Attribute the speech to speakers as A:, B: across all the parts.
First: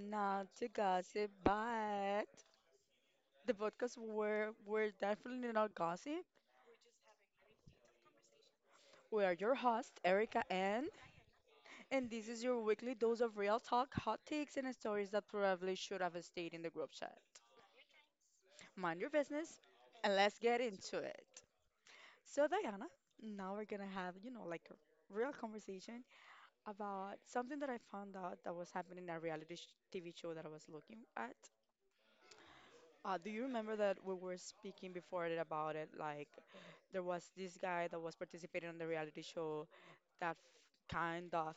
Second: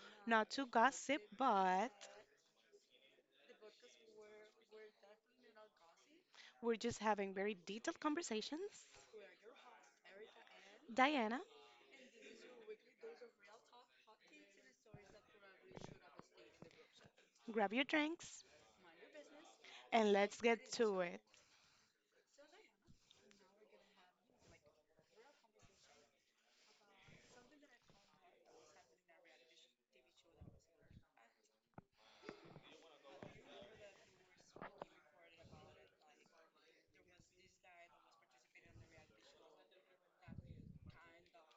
A: Not
B: Not
A: to
B: to Gossip,
A: Gossip,
B: but
A: but the podcast where we're definitely not gossip.
B: we're just having very detailed conversations.
A: We are your host, Erica Ann,
B: Diana,
A: and this is your weekly dose of real talk, hot takes, and stories that probably should have stayed in the group chat.
B: grab your drinks
A: Mind your business,
B: and
A: and let's
B: let's get
A: get into
B: to it.
A: it. So, Diana, now we're gonna have, like a real conversation about something that I found out that was happening in a reality sh- TV show that I was looking at. Do you remember that we were speaking before it about it? Like, there was this guy that was participating on the reality show that kind of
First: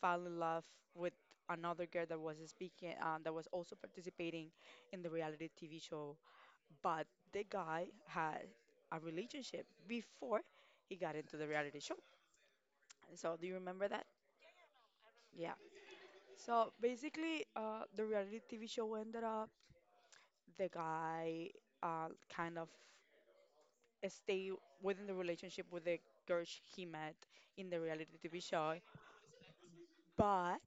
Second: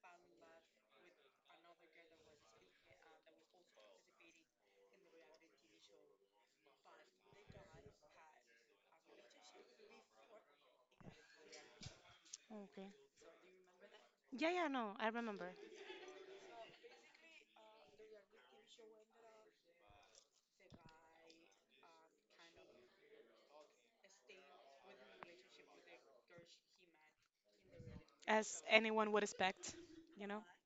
A: fell in love with another girl that was speaking, that was also participating in the reality TV show. But the guy had a relationship before he got into the reality show.
B: Okay.
A: So, do you remember that?
B: Yeah, yeah, no, I
A: Yeah.
B: remember.
A: So basically, the reality TV show ended up the guy uh, kind of stay within the relationship with the girl he met in the reality TV
B: As
A: show.
B: anyone would expect, you know?
A: But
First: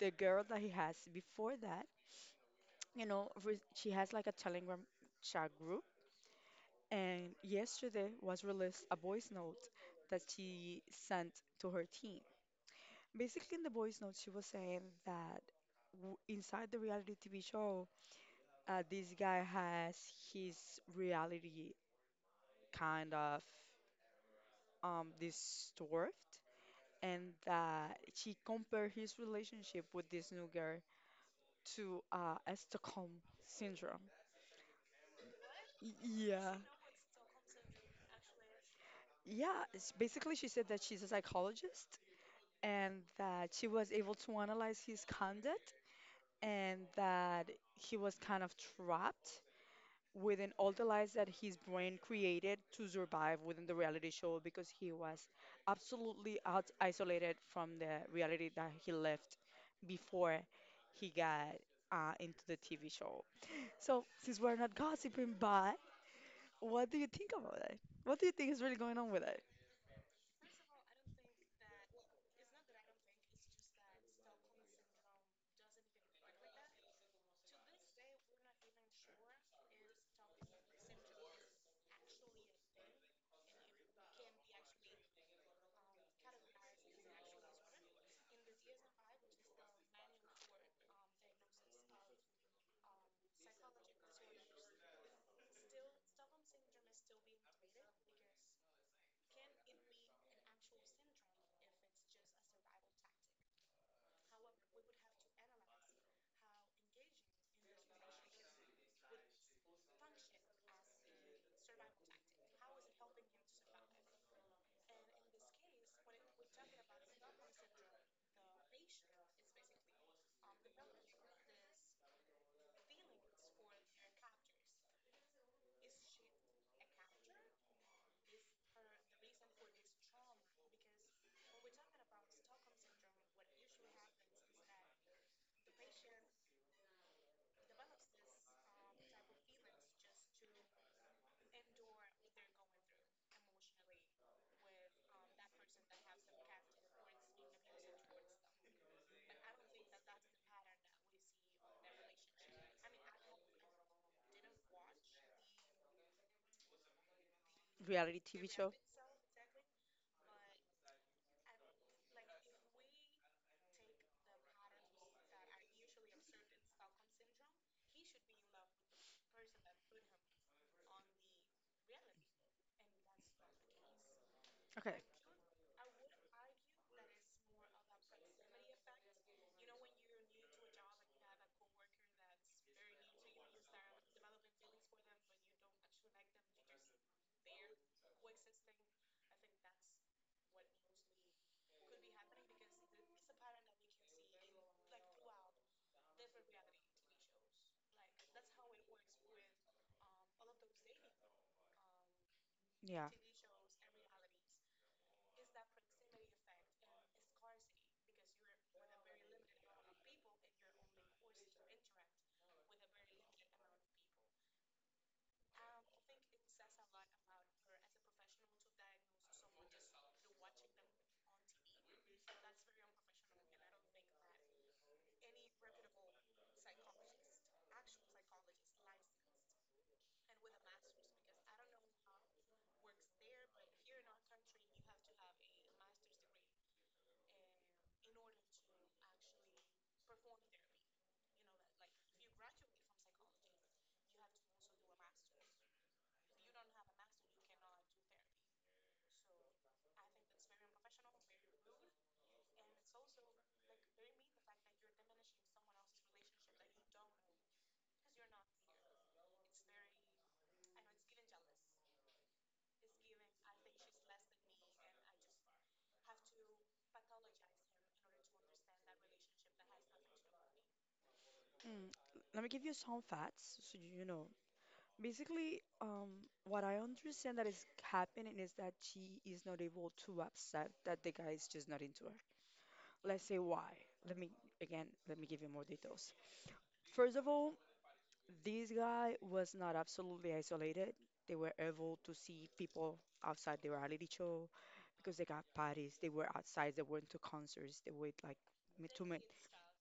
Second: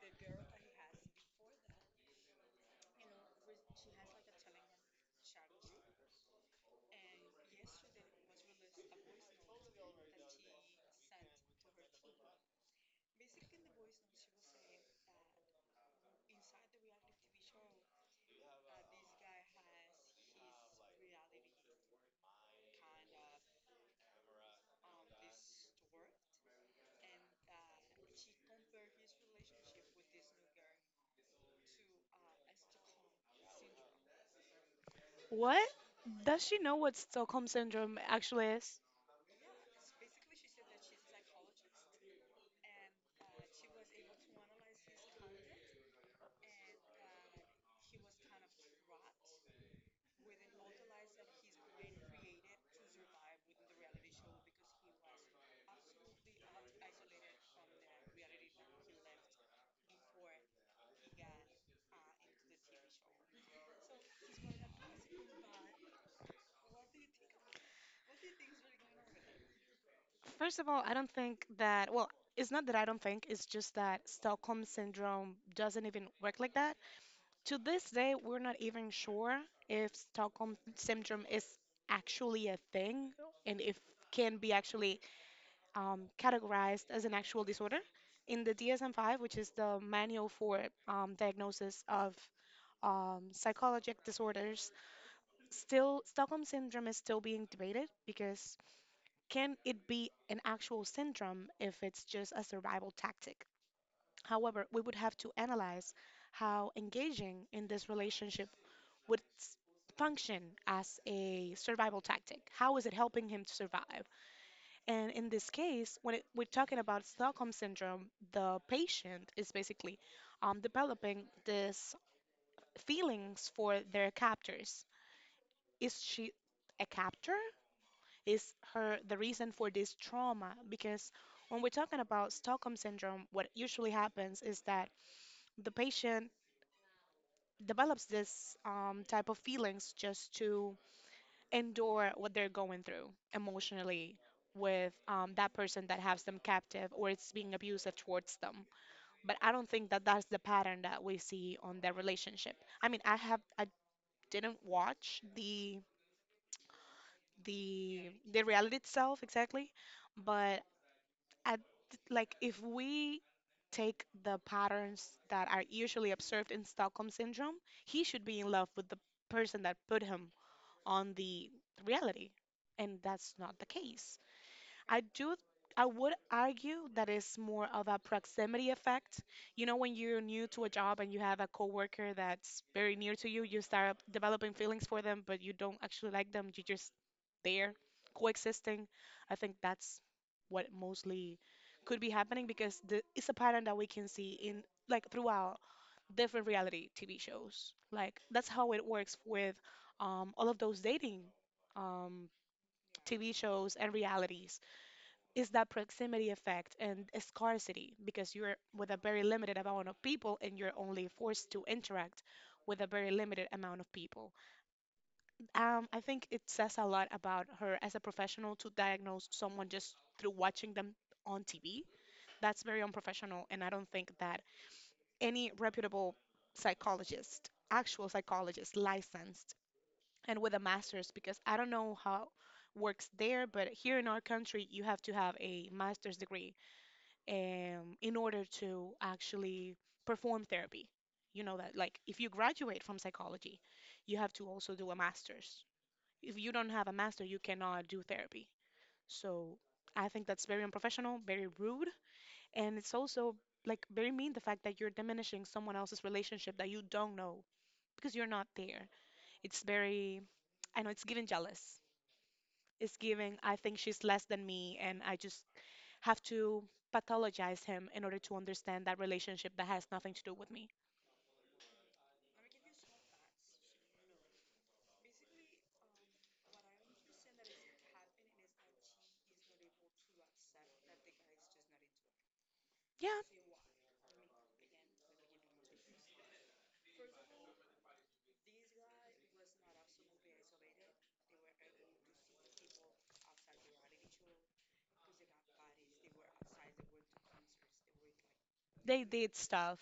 A: the girl that he has before that, she has like a Telegram chat group. And yesterday was released a voice note that she sent to her team. Basically, in the voice note, she was saying that inside the reality TV show, this guy has his reality kind of disturbed, and that he compared his relationship with this new girl to a Stockholm syndrome.
B: What? Does
A: Yeah,
B: she know what Stockholm Syndrome actually is?
A: yeah. It's basically, she said that she's a psychologist and that she was able to analyze his conduct and that he was kind of trapped within all the lies that his brain created to survive within the reality show because he was absolutely out isolated from the reality that he left before he got into the TV show. So, since we're not gossiping, but what do you think about it? What do you think is really going on with it?
B: First of all, I don't think that, well, it's not that I don't think, it's just that Stockholm Syndrome doesn't even work like that. To this day, we're not even sure if Stockholm syndrome is actually a thing and if can be actually categorized as an actual disorder. In the DSM-5, which is the manual for diagnosis of psychologic disorders, still Stockholm syndrome is still being debated because can it be an actual syndrome if it's just a survival tactic? However, we would have to analyze how engaging in this relationship would s- function as a survival tactic. How is it helping him to survive? And in this case, when it, we're talking about Stockholm syndrome, the patient is basically developing these feelings for their captors. Is she a captor? Is her the reason for this trauma? Because when we're talking about Stockholm syndrome, what usually happens is that the patient develops this type of feelings just to endure what they're going through emotionally with that person that has them captive or it's being abusive towards them. But I don't think that that's the pattern that we see on their relationship. I mean, I didn't watch the the
A: Reality
B: the
A: TV show?
B: reality itself exactly, but I like if we take the patterns that are usually observed in Stockholm syndrome, he should be in love with the person that put him on the reality, and that's not the case. I
A: Okay,
B: do I would argue that it's more of a proximity effect. You know, when you're new to a job and you have a coworker that's very near to you, you start developing feelings for them, but you don't actually like them. You're just there coexisting. I think that's what mostly could be happening because the, it's a pattern that we can see in like throughout different reality TV shows. Like that's how it works with all of those dating um,
A: yeah.
B: TV shows and realities is that proximity effect and scarcity because you're with a very limited amount of people and you're only forced to interact with a very limited amount of people. I think it says a lot about her as a professional to diagnose someone just through watching them on TV. That's very unprofessional, and I don't think that any reputable psychologist, actual psychologist, licensed and with a master's, because I don't know how works there, but here in our country, you have to have a master's degree in order to actually perform therapy. You know that, like, if you graduate from psychology, you have to also do a master's. If you don't have a master, you cannot do therapy. So I think that's very unprofessional, very rude, and it's also like very mean the fact that you're diminishing someone else's relationship that you don't know because you're not there. It's very, I know it's giving jealous. It's giving, I think she's less than me, and I just have to pathologize him in order to understand that relationship that has nothing to do with me.
A: Mm, let me give you some facts so you know. Basically, what I understand that is happening is that she is not able to accept that the guy is just not into her.
B: Yeah,
A: Let's say why. Let me again, let me give you more details. First of all, this guy was not absolutely isolated. They were able to see people outside the reality show because they got parties. They were outside. They went to concerts. They went like
B: they
A: to meet.
B: did stuff.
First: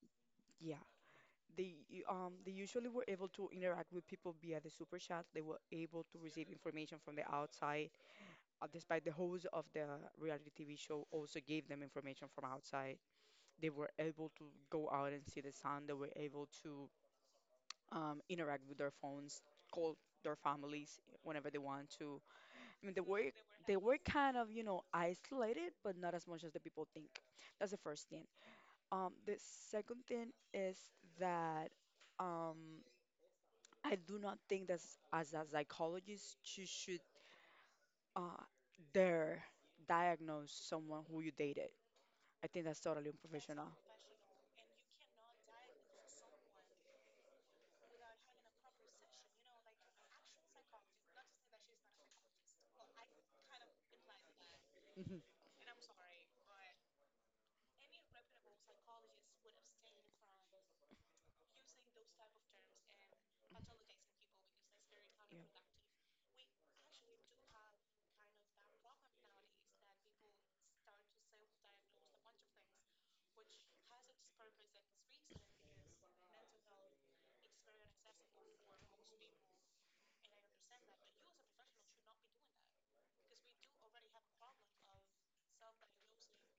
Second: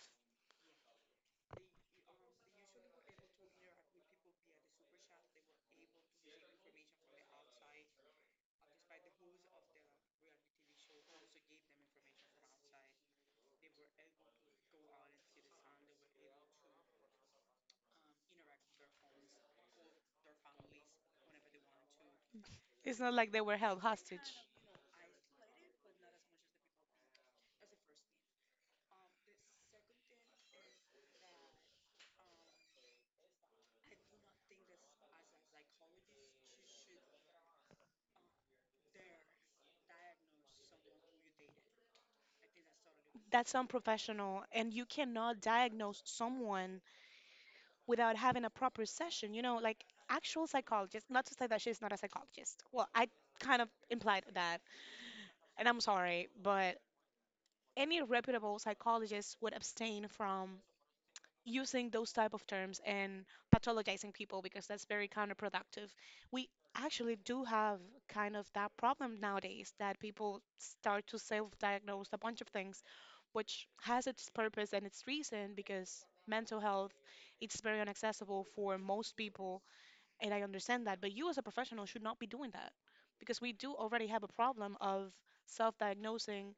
A: Yeah, they they usually were able to interact with people via the super chat. They were able to receive information from the outside. Despite the host of the reality TV show also gave them information from outside, they were able to go out and see the sun. They were able to interact with their phones, call their families whenever they want to. I mean,
B: It's not like they were
A: they
B: held
A: were kind
B: hostage.
A: of, you know, isolated, but not as much as the people think. That's the first thing. The second thing is that um, I do not think that as a psychologist you should uh, dare diagnose someone who you dated. I think that's totally
B: That's
A: unprofessional.
B: unprofessional, and you cannot diagnose someone without having a proper session. You know, like actual psychologist. Not to say that she's not a psychologist. Well, I kind of implied that,
A: Hmm.
B: and I'm sorry, but any reputable psychologist would abstain from using those type of terms and pathologizing people because that's very counterproductive. We actually do have kind of that problem nowadays that people start to self-diagnose a bunch of things, which has its purpose and its reason because mental health it's very inaccessible for most people and I understand that, but you as a professional should not be doing that because we do already have a problem of self-diagnosing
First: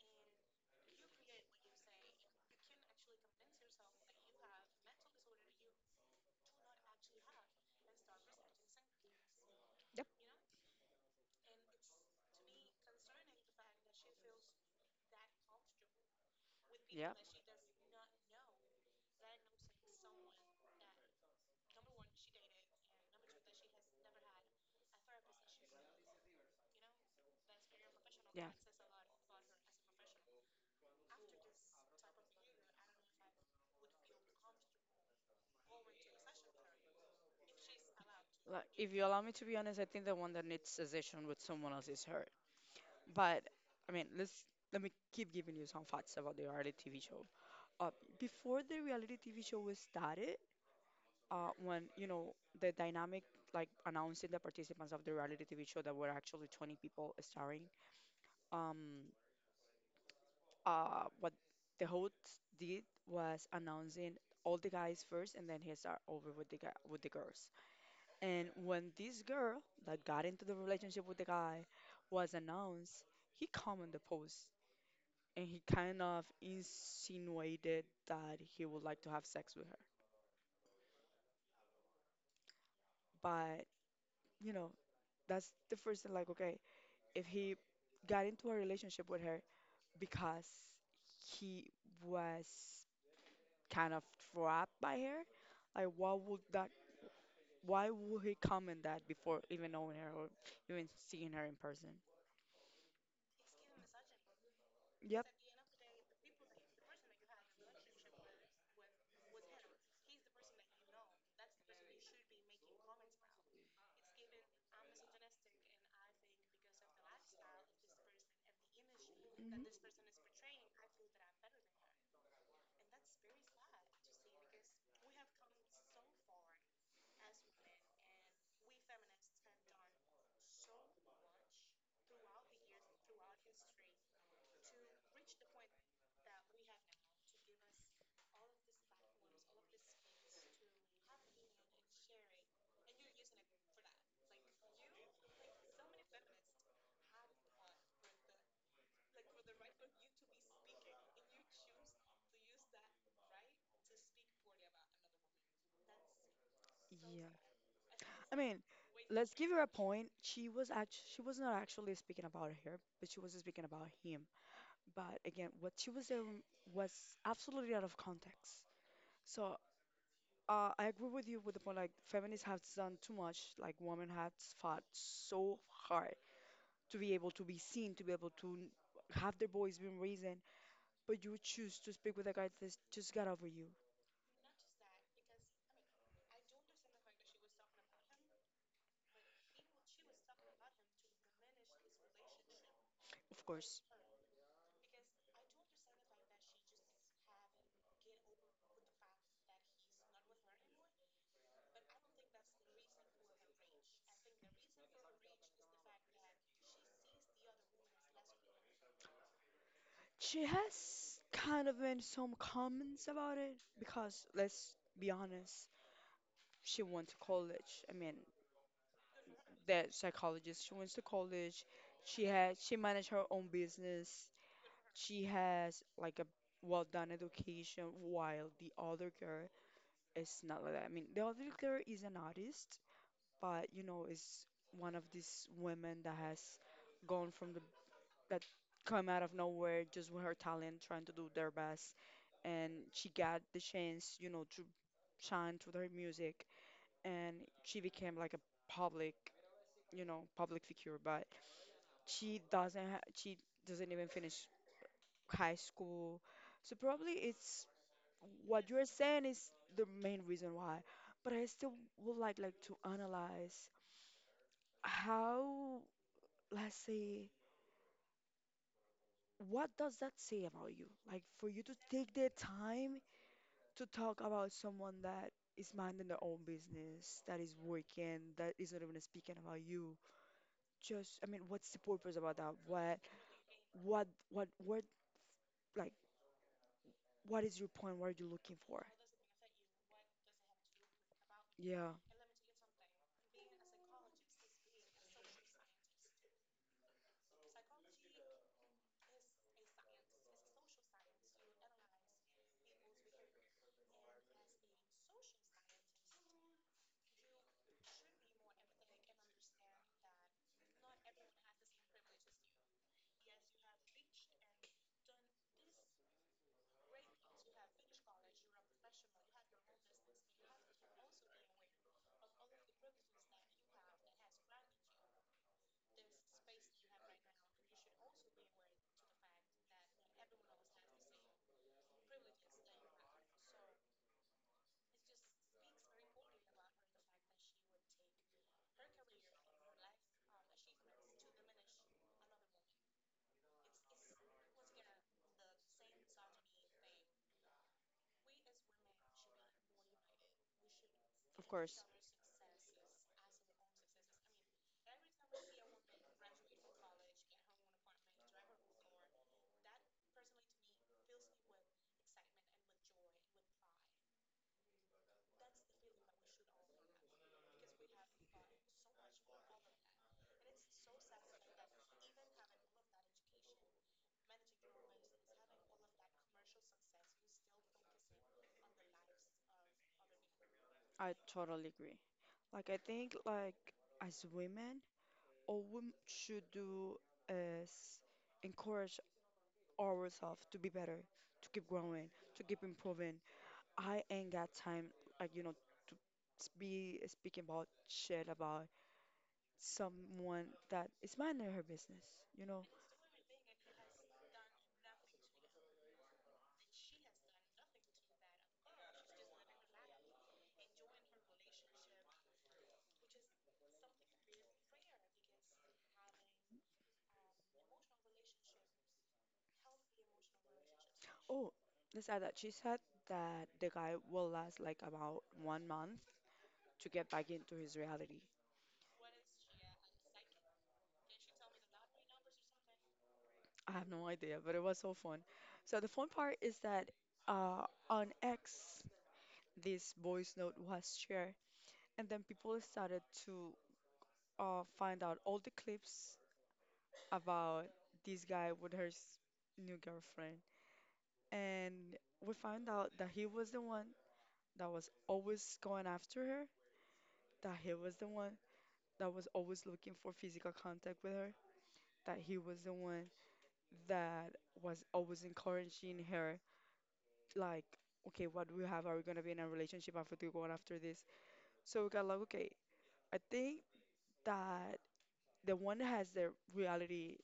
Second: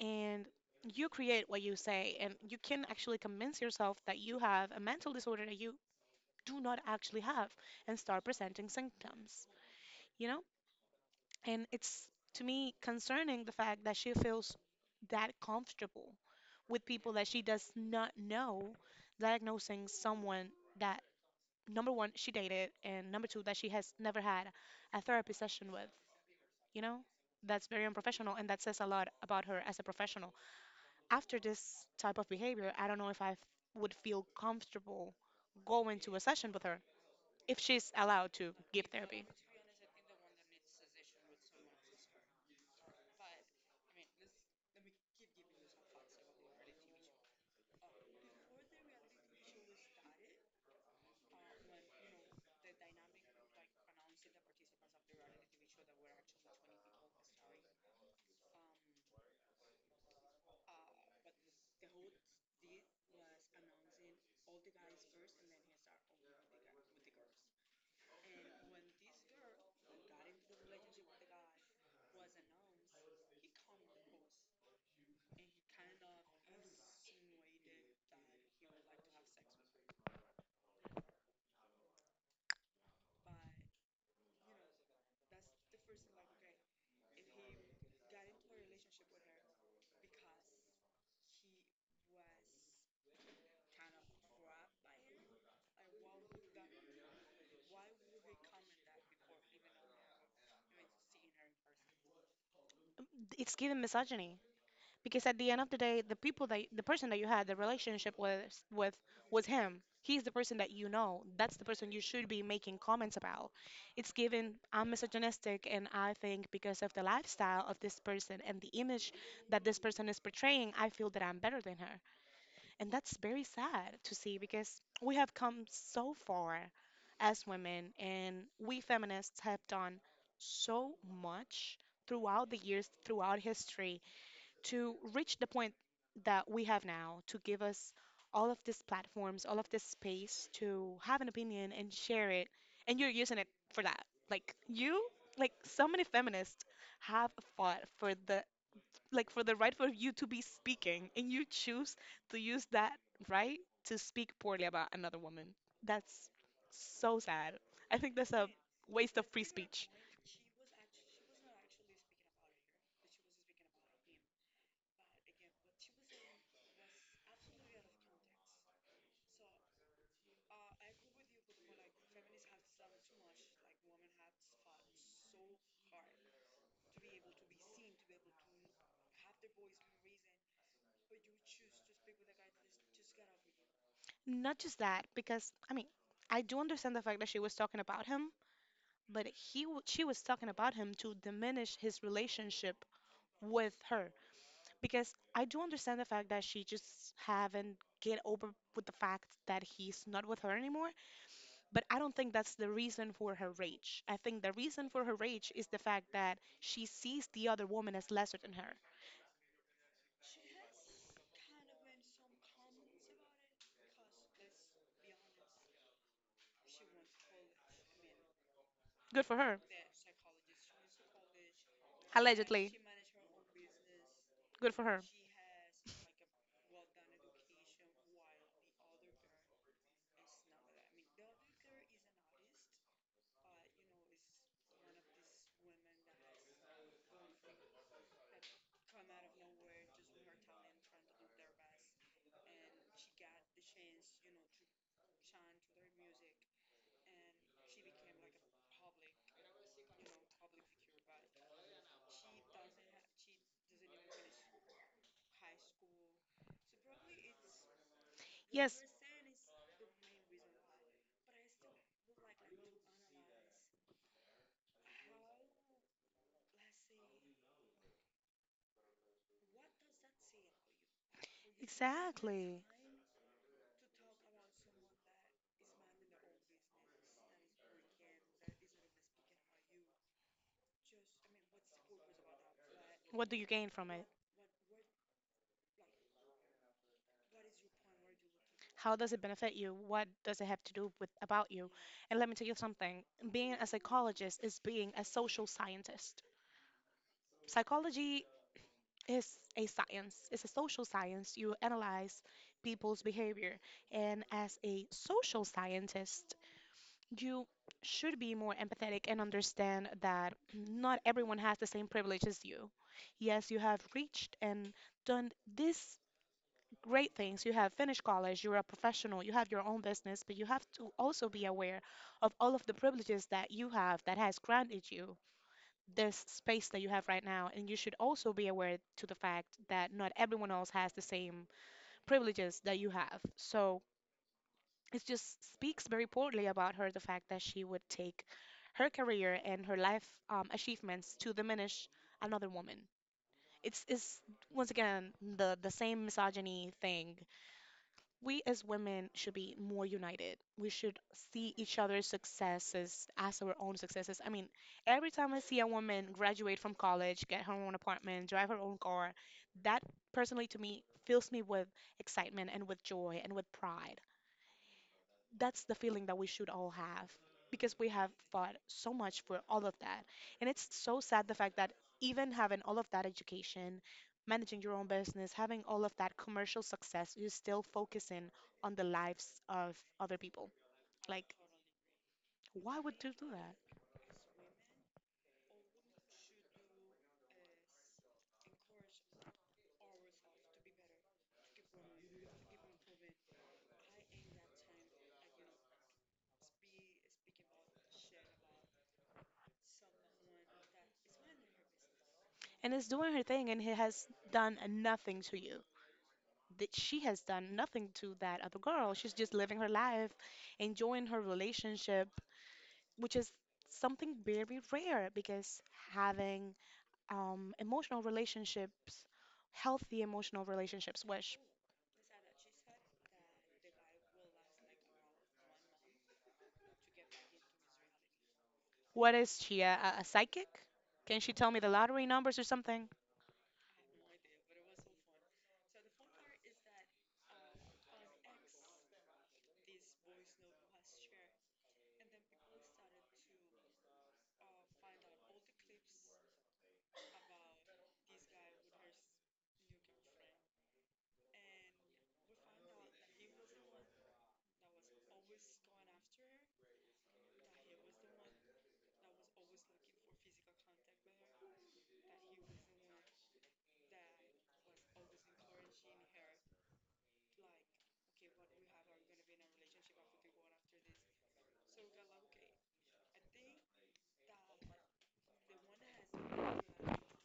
B: and you create what you say and you can actually convince yourself that you have a mental disorder that you do not actually have and start presenting symptoms
A: Yeah.
B: you know and it's to me concerning the fact that she feels that comfortable with people
A: Yeah.
B: that she does not know diagnosing someone that number one she dated and number two that she has never had a therapy session with you know that's very unprofessional and
A: Yeah.
B: that says a lot about her as a professional after this type of behavior, I don't know if I would feel comfortable going to a session with her if she's allowed to
A: Like,
B: give
A: if you allow
B: therapy.
A: me to be honest, I think the one that needs a session with someone else is her. But I mean, let's let me keep giving you some facts about the reality TV show. Uh, Before the reality TV show was started, when you know the dynamic, like announcing the participants of the reality TV show that were actually 20 people starring. Um, what the host did was announcing all the guys first, and then he start over with the with the girls. And when this girl that got into the relationship with the guy was announced, he commented the post and he kind of insinuated that he would like to have sex with her. But you know, that's the first thing. Like, okay, if he got into a relationship with her because he was kind of trapped by her. Like, why would that? Why would he comment that before even knowing her or even seeing her in person?
B: It's given misogyny
A: Yep.
B: because at the end of the day, the person that you had the relationship with with was him. He's the person that you know. That's the person you should be making comments about. It's given I'm misogynistic, and I think because of the lifestyle of this person and the image
A: Mhm.
B: that this person is portraying, I feel that I'm better than her. And that's very sad to see because we have come so far as women, and we feminists have done so much throughout the years, throughout history, to reach the point that we have now, to give us all of these platforms, all of this space to have an opinion and share it. And you're using it for that. Like, you, like, so many feminists have fought for the like for the right for you to be speaking and you choose to use that right to speak poorly about another woman. That's so
A: Yeah.
B: sad. I think that's
A: I
B: a
A: mean,
B: waste of
A: let's
B: free
A: give her a
B: speech.
A: point. She she was not actually speaking about her, but she was speaking about him. But again, what she was saying was absolutely out of context. So I agree with you with the point like feminists have done too much. Like women have fought so hard to be able to be seen, to be able to have their voice being reasoned, but you choose to speak with a guy that just got over you.
B: Not just that, because I mean, I do understand the fact that she was talking about him, but she was talking about him to diminish his relationship
A: Of
B: with
A: course,
B: her. Because I do understand the fact that she just haven't get over with the fact that he's not with her anymore. But I don't think that's the reason for her rage. I think the reason for her rage is the fact that she sees the other woman as lesser than her.
A: she has kind of made some comments about it because let's be honest, she went to college. I mean,
B: Good for her,
A: that psychologist, she went to college. She
B: allegedly.
A: managed her own business.
B: Good for her.
A: She has like a well-done education, while the other girl is not like that. I mean, the other girl is an artist, but you know, is one of these women that has gone from the that come out of nowhere just with her talent, trying to do their best, and she got the chance, you know, to shine through her music, and she became like a public, you know, public figure, but she doesn't even finish high school. So probably it's what
B: Yes,
A: you're saying is the main reason why. But I still would like to analyze how, let's say, what does that say about you? Like for you to take the
B: exactly.
A: time to talk about someone that is minding their own business, that is working, that is not even speaking about you. Just, I mean, what's the purpose about that?
B: What do you gain from it?
A: What, what, what, like, what is your point? What are you looking for?
B: How does it benefit you? What does it have to do with about you?
A: Yeah.
B: And let me tell you something. Being a psychologist is being a social scientist. Psychology, it's a science, it's a social science. You analyze people's behavior. And as a social scientist, you should be more empathetic and understand that not everyone has the same privilege as you. Yes, you have reached and done these great things. You have finished college, you're a professional, you have your own business, but you have to also be aware of all of the privileges that you have that has granted you this space that you have right now. And you should also be aware to the fact that not everyone else has the same privileges that you have. So it just speaks very poorly about her the fact that she would take her career and her life achievements to diminish another woman. It's once again the same misogyny thing. We as women should be more united. We should
A: Of
B: see each
A: course,
B: other's successes as our own successes. I mean, every time I see a woman graduate from college, get her own apartment, drive her own car, that personally to me fills me with excitement and with joy and with pride. That's the feeling that we should all have because we have fought so much for all of that. And it's so sad the fact that even having all of that education, managing your own business, having all of that commercial success, you're still focusing on the lives of other people.
A: I
B: Like,
A: totally agree. I
B: why would you
A: think
B: do that?
A: like as women, all women should do is encourage ourselves to be better, to keep growing, to keep improving. I ain't got time like you know to be speaking about shit about someone that is minding her business, you know.
B: And is doing her thing, and he has done nothing to you. That she has done nothing to that other girl. She's just living her life, enjoying her relationship, which is something very rare because having emotional relationships, healthy emotional relationships, which
A: Oh, let's add that she said that the guy will last like about 1 month to get back into his reality.
B: what is she, a psychic? Can she tell me the lottery numbers or something?
A: I have no idea, but it was so fun. So the fun part is that on X, this voice note was shared, and then people started to find out all the clips about this guy with her new girlfriend, and we found out that he was the one that was always going after her, that he was the one that was always looking for physical contact with her, that he was the one that was always encouraging her like, okay, what do we have? Are we gonna be in a relationship after we go after this? So we got like, okay, I think that the one that has the reality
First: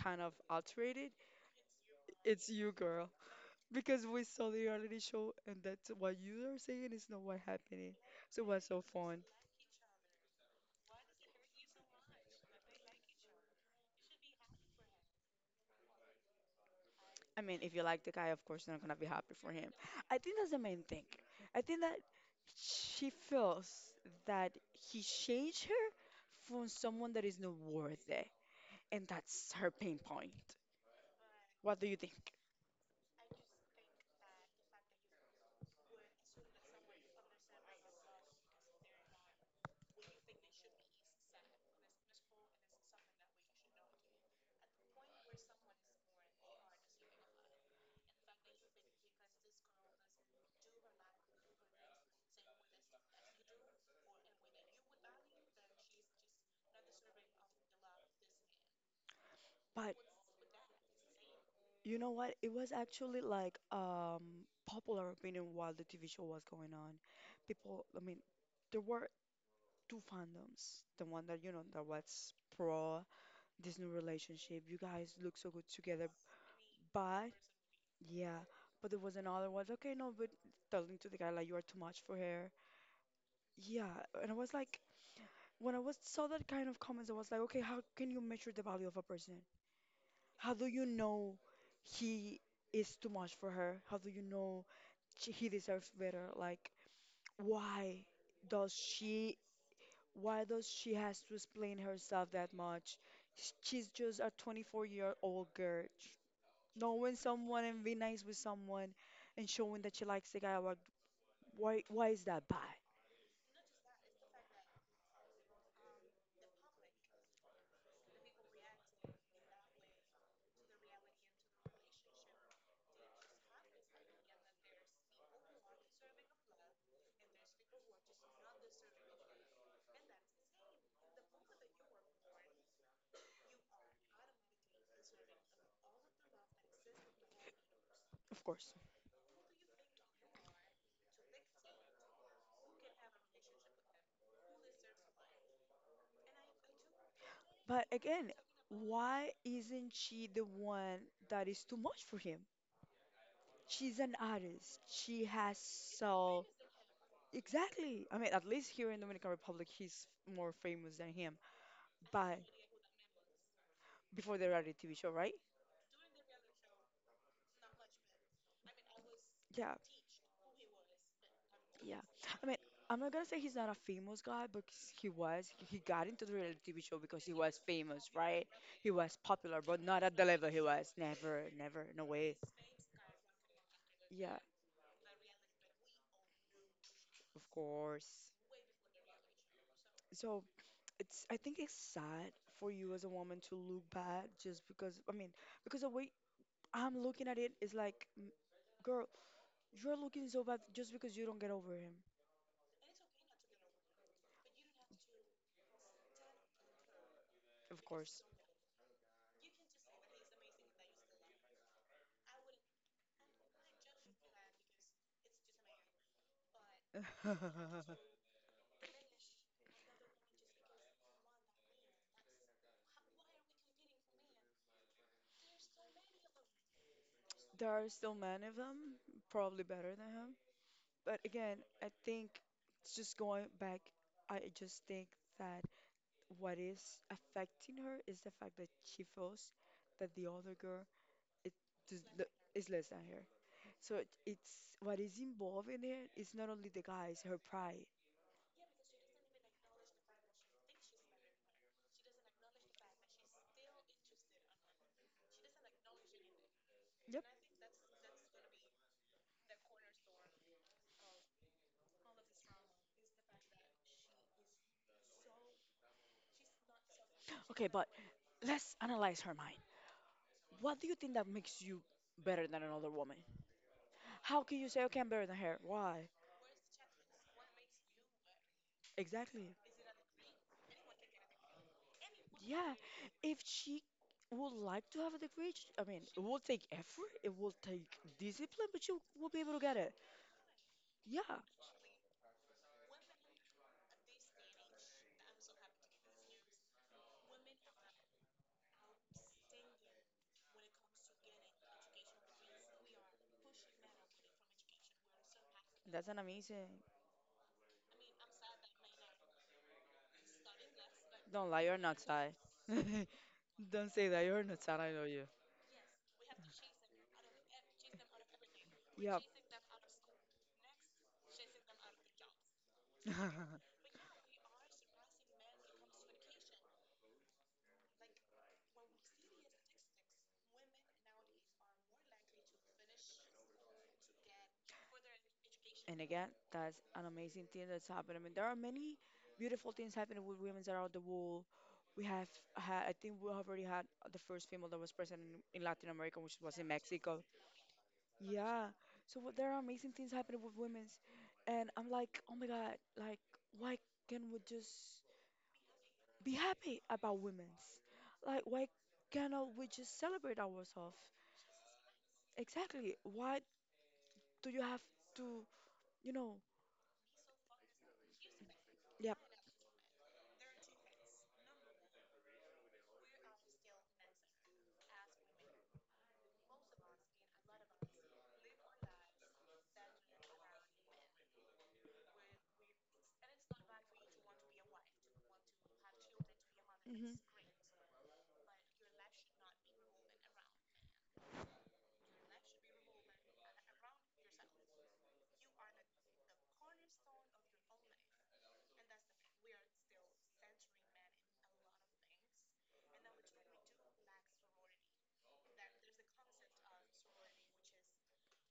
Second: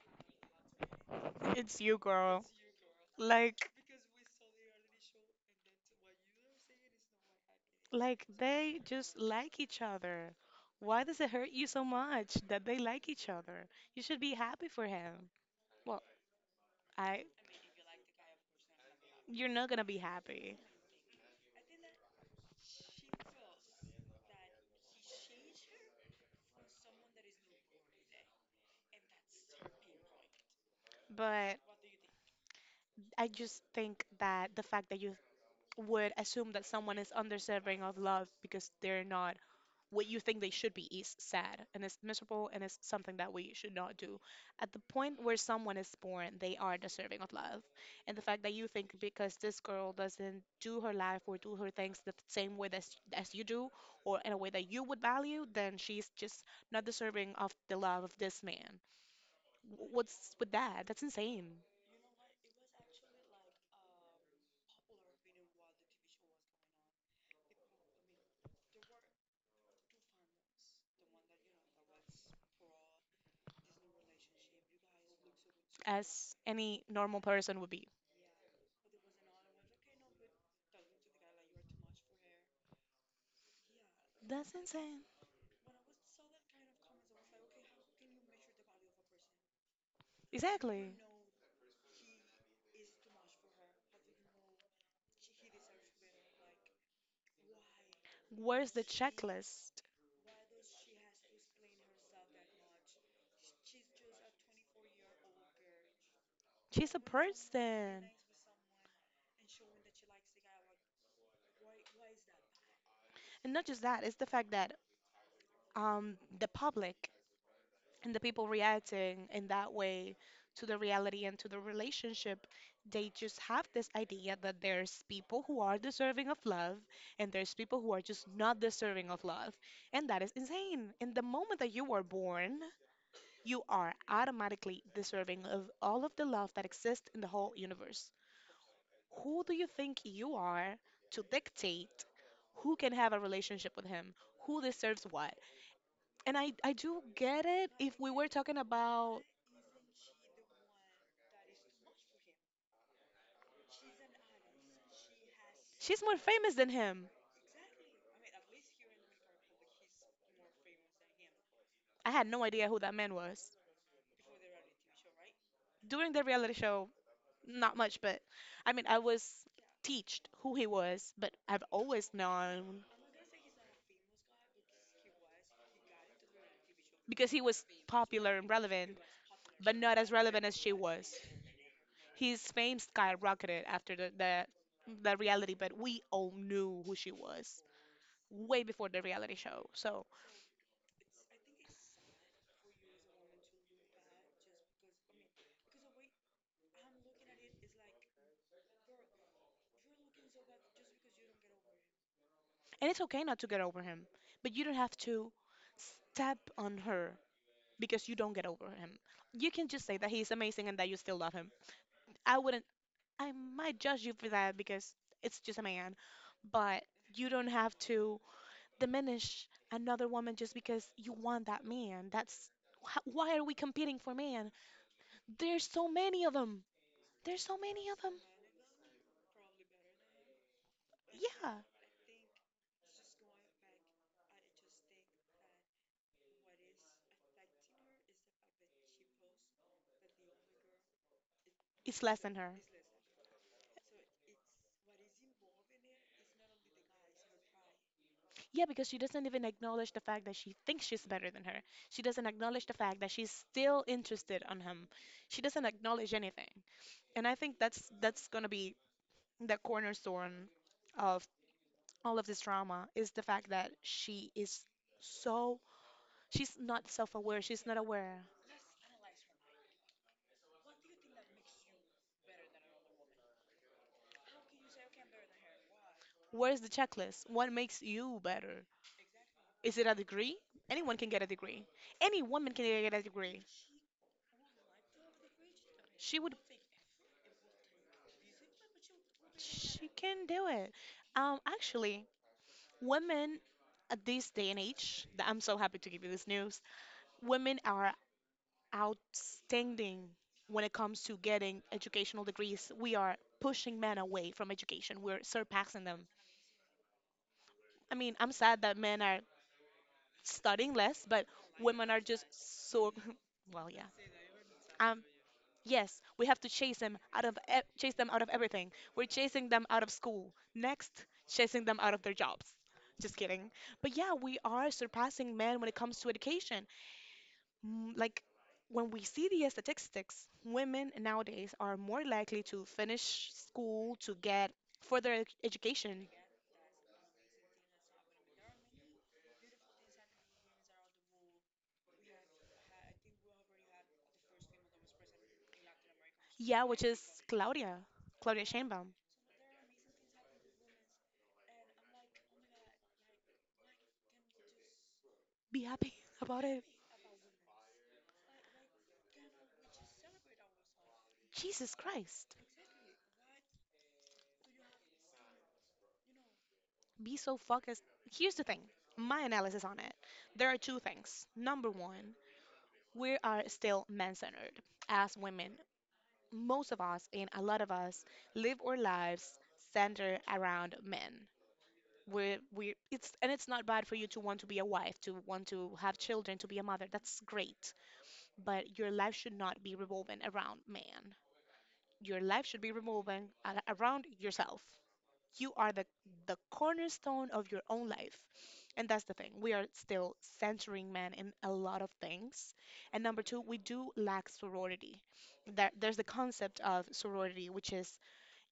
A: kind of alterated,
B: It's you, girl.
A: it's you, girl.
B: Like,
A: Because we saw the reality show and that's what you are saying is not what happening.
B: like
A: So it was
B: they
A: so fun.
B: just like each other. Why does it hurt you so much that they like each other? You should be happy for him. Well, I,
A: I mean, if you like the guy, of course you're not gonna be happy
B: you're
A: for
B: not
A: him.
B: gonna be
A: I think that's
B: happy,
A: the main thing. I think that she feels that he changed her from someone that is not worthy, and that's her pain point.
B: but
A: What do you think?
B: I just think that the fact that you would assume that someone is undeserving of love because they're not what you think they should be is sad and is miserable and is something that we should not do. At the point where someone is born, they are deserving of love. And the fact that you think because this girl doesn't do her life or do her things the same way as you do, or in a way that you would value, then she's just not deserving of the love of this man.
A: But
B: What's with that? That's insane.
A: you know what? It was actually like popular opinion while the TV show was going on. People, I mean, there were two fandoms. The one that you know that was pro this new relationship. You guys look so good together,
B: As any normal
A: but
B: person would be.
A: yeah, but there was another one. Okay, no, but telling to the guy like you are too much for her. Yeah, and I was
B: That's
A: like,
B: insane.
A: when I was saw that kind of comments, I was like, okay, how can you measure the value of a person? How do you
B: Exactly.
A: know he is too much for her? How do you know he deserves better? Like, why
B: Where's
A: does
B: the
A: she,
B: checklist?
A: why does she has to explain herself that much? She's just a 24-year-old girl.
B: She's a
A: Knowing someone and being
B: person.
A: nice with someone and showing that she likes the guy, like, why is that bad?
B: And not just that, it's the fact that the public and the people reacting in that way to the reality and to the relationship, they just have this idea that there's people who are deserving of love and there's people who are just not deserving of love. And that is insane. In the moment that you were born, you are automatically deserving of all of the love that exists in the whole universe.
A: Of course.
B: Who do you think you are to dictate who can have a relationship with him, who deserves what? And I do get it
A: But
B: if we were
A: again,
B: talking about
A: why isn't she the one that is too much for him? She's an artist. She has
B: she's more
A: soul.
B: famous than him.
A: Exactly. I mean, at least here in Dominican Republic, he's more famous than him.
B: I had
A: But
B: no idea who that man was.
A: before the reality TV show, right?
B: During the reality show, not much, but I mean, I was
A: Yeah,
B: teached who he was, but I've
A: yeah.
B: always
A: I mean,
B: known
A: I'm not gonna say he's not a famous guy, but he was. He got into the reality TV show because
B: because
A: he
B: he
A: was
B: was
A: famous,
B: popular
A: right?
B: and
A: He
B: relevant,
A: was popular,
B: but
A: but
B: not
A: not
B: as
A: at the
B: relevant
A: level
B: as
A: he
B: she
A: was.
B: was.
A: Never, never, no way.
B: His fame skyrocketed after
A: Yeah,
B: the reality, but we all knew who she
A: of
B: was
A: course.
B: way before the reality show. So,
A: So it's. I think it's sad for you as a woman to look bad just because. I mean, because the way I'm looking at it is like, girl, you're looking so bad just because you don't get over him,
B: and it's okay not to get over him, but you don't have to step on her
A: of
B: because you
A: course.
B: don't get over him. You can just say that he's amazing and that you still love him. I wouldn't, I might judge you for that because it's just a man, but you don't have to diminish another woman just because you want that man. That's why are we competing for man? There's so many of them. There's so
A: There are
B: many of them.
A: still many of them, probably better than him. But
B: Yeah,
A: again, I think it's just going back. I just think that what is affecting her is the fact that she feels that the other girl it
B: it's less than her.
A: is less than her. It's what is involved in here is not only the guys, her pride.
B: Yeah, because she doesn't even acknowledge the fact that she thinks she's better than her. She doesn't acknowledge the fact that she's still interested on him. She doesn't acknowledge anything.
A: Yep.
B: And I think that's gonna be the cornerstone of all of this drama is the fact that she is so, she's not self-aware. She's
A: Okay,
B: not
A: but
B: aware.
A: let's analyze her mind. What do you think that makes you better than another woman? How can you say I can better than her? Why?
B: Where's the checklist? What makes you better?
A: Exactly.
B: Is it a degree? Anyone can get a degree. Any woman can
A: Yeah.
B: get a
A: If
B: degree.
A: she would like to have a degree, I mean,
B: She
A: it
B: would
A: will take effort, it will take discipline, but she will be able to get
B: she
A: it.
B: can do it.
A: Yeah.
B: Actually, women at this day and age, I'm so happy to give you this news, women are outstanding when it comes to getting educational degrees. We are pushing men away from education, we're surpassing them.
A: That's an amazing.
B: I mean, I'm sad that men are studying less, but
A: Don't lie, you're
B: women
A: not
B: are just
A: shy. For
B: so well, yeah. Um
A: you.
B: yes, we have to chase them out of chase them out of everything. We're chasing them out of school. Next, chasing them out of their jobs. Just kidding. But yeah, we are surpassing men when it comes to education. Like when we see the statistics, women nowadays are more likely to finish school, to get further
A: And
B: education.
A: again, that's an amazing thing that's happened. I mean, there are many beautiful things happening with women around the world. We have I think we have already had the first female that was president in Latin America, which was
B: Yeah,
A: in
B: which is
A: Mexico.
B: Claudia, Claudia
A: Yeah.
B: Sheinbaum.
A: There are amazing things happening with women's, and I'm like, oh my God, like why can't we just
B: Be happy
A: be
B: about it.
A: happy about women's? Like why cannot we just celebrate ourselves?
B: Jesus Christ.
A: Exactly. Why do you have to, you know?
B: Be so focused. Here's the thing,
A: Yep.
B: my analysis on it. There are two things. Number one, we are still men centered as women. Most of us, and a lot of us, live our lives centered around men. We it's and it's not bad for you to want to be a wife, to want to have children, to be a mother.
A: hmm
B: That's great. But your life should not be revolving around man. Your life should be revolving around yourself. You are the cornerstone of your own life. And that's the thing. We are still centering men in a lot of things. And number two, we do lack sorority. There's the concept of sorority, which is,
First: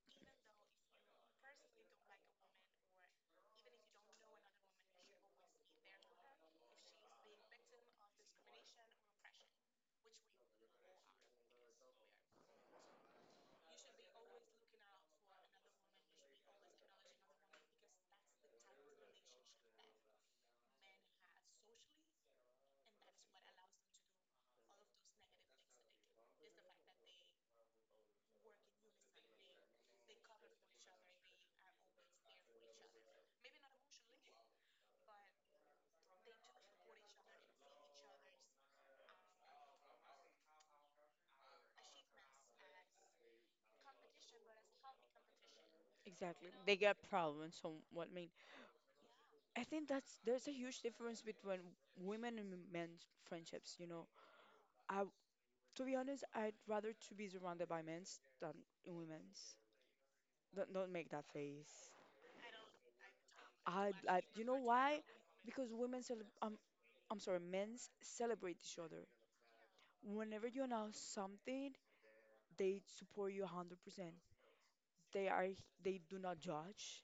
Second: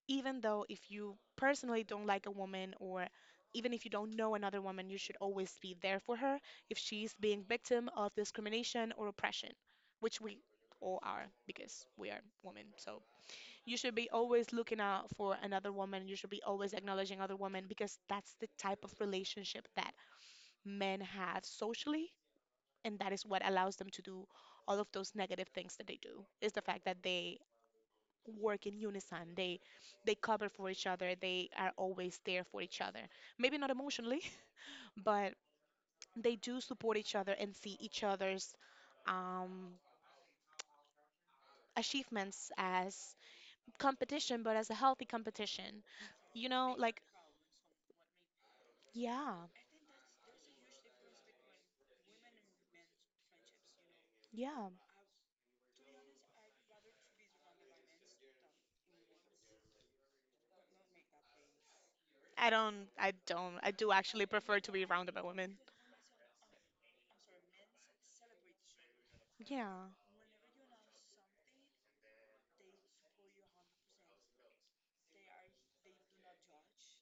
B: even though if you personally don't like a woman, or even if you don't know another woman, you should always be there for her if she's being victim of discrimination or oppression, which we all are because we are women. So you should be always looking out for another woman. You should be always acknowledging other women because that's the type of relationship that men have socially. And that is what allows them to do all of those negative things that they do, is the fact that they work in unison. They cover for each other. They are always there for each other. Maybe not emotionally, but they do support each other and see each other's um, achievements as competition, but as a healthy competition.
A: Exactly.
B: You
A: They
B: know,
A: get
B: like
A: proud when someone I mean.
B: yeah,
A: I think that's there's a huge difference between women and men's friendships, you know.
B: yeah.
A: I To be honest, I'd rather to be surrounded by men's than women's. Don't make that face.
B: I don't, I do actually
A: You know
B: prefer to be
A: why?
B: around by women.
A: Because women, I'm sorry, men's celebrate each other.
B: Yeah,
A: Whenever you announce something, they support you 100%. They are, they do not judge.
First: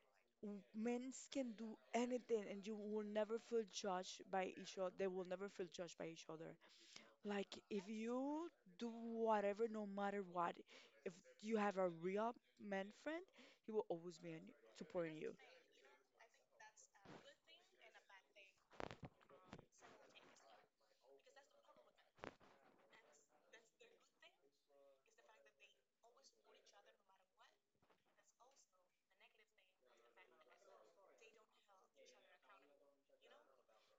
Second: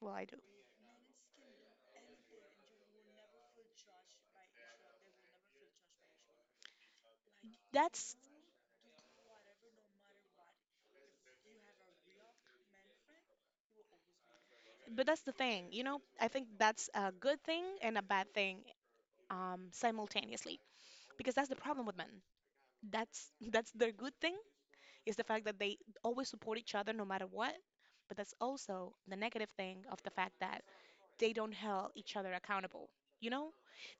B: well, I do.
A: Men's can do anything, and you will never feel judged by each other. They will never feel judged by each other. Like, if
B: That's,
A: you do whatever, no matter what, if you have a real man friend, he will always be
B: but
A: supporting
B: that's the
A: you.
B: thing, you know. I think that's a good thing and a bad thing, simultaneously, because that's the problem with men. That's that's their good thing, is the fact that they always support each other no matter what, but that's also the negative thing of the fact that they don't hold each other accountable, you know.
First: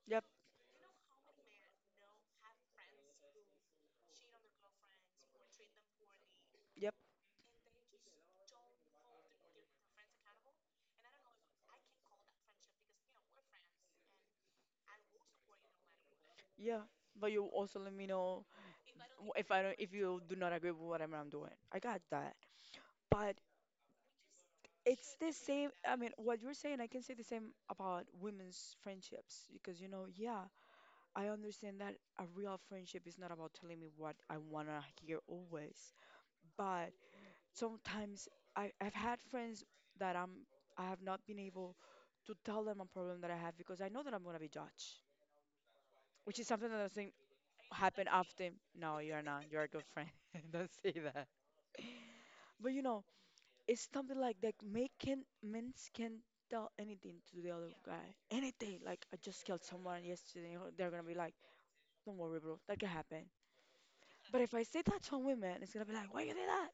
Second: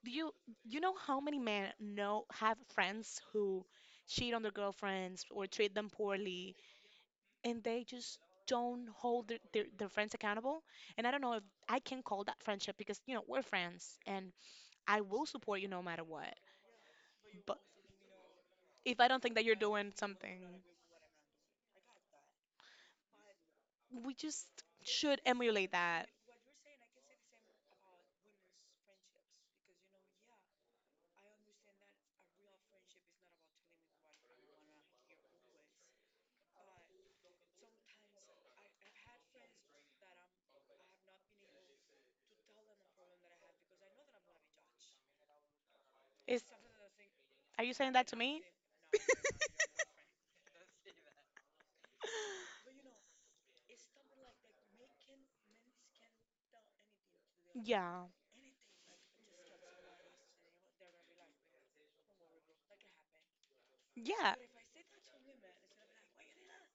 B: Do
A: Yep,
B: you You know how many men know have friends who cheat on their girlfriends or treat them poorly,
A: yep,
B: and they just don't hold their friends accountable. And I don't know if I can call that friendship, because you know, we're friends and I will support you no matter what,
A: yeah. But you
B: but
A: also let me know
B: if I don't
A: w-
B: think that
A: if
B: you're
A: I don't,
B: doing
A: if you do
B: something,
A: not agree with whatever I'm doing. I got that. But
B: we just
A: it's
B: should
A: the same.
B: emulate
A: I
B: that.
A: mean, what you're saying, I can say the same about women's friendships because you know, yeah, I understand that a real friendship is not about telling me what I wanna hear always, but sometimes I've had friends that I'm I have not been able to tell them a problem that I have because I know that I'm gonna be judged, which
B: Is
A: is something that doesn't
B: Are you saying that
A: happen
B: to me?
A: often. No, you're not. You're a good friend. Don't say that. But you know, it's something like that. Make can men can tell anything to the other
B: Yeah.
A: guy, anything. Like I just killed someone yesterday. Or They're gonna be like, "Don't worry, bro. That can happen."
B: Yeah.
A: But if I say that to a woman, it's gonna be like, "Why you did that?"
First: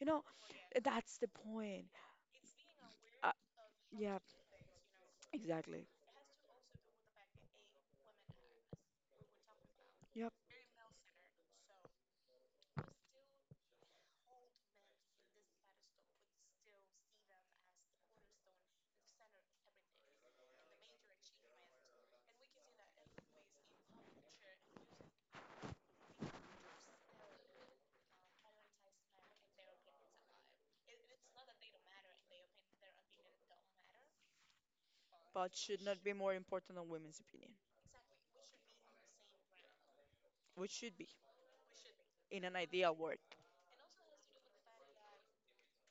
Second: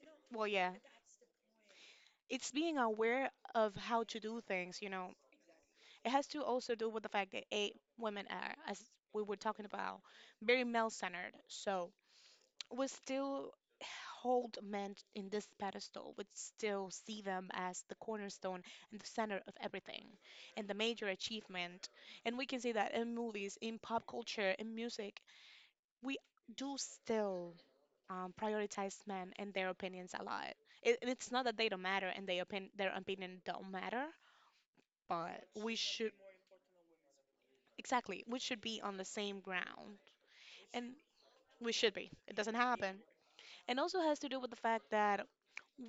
A: You know,
B: Well, yeah.
A: that's the point.
B: It's being aware
A: Uh,
B: of how
A: yeah,
B: to do things, you know.
A: exactly.
B: It has to also do with the fact that eight women are, as we were talking about,
A: Yep.
B: very male-centered. So we still hold men in this pedestal. We still see them as the cornerstone and the center of everything and the major achievement. And we can see that in movies, in pop culture, in music, we do still prioritize men and their opinions a lot. It, and it's not that they don't matter and they their opinion don't matter, but
A: But
B: we
A: should not be
B: should,
A: more important than women's opinion,
B: exactly, we should be on the same ground,
A: which
B: and
A: should be
B: we should be. It
A: in an
B: doesn't
A: ideal
B: happen,
A: world.
B: and also has to do with the fact that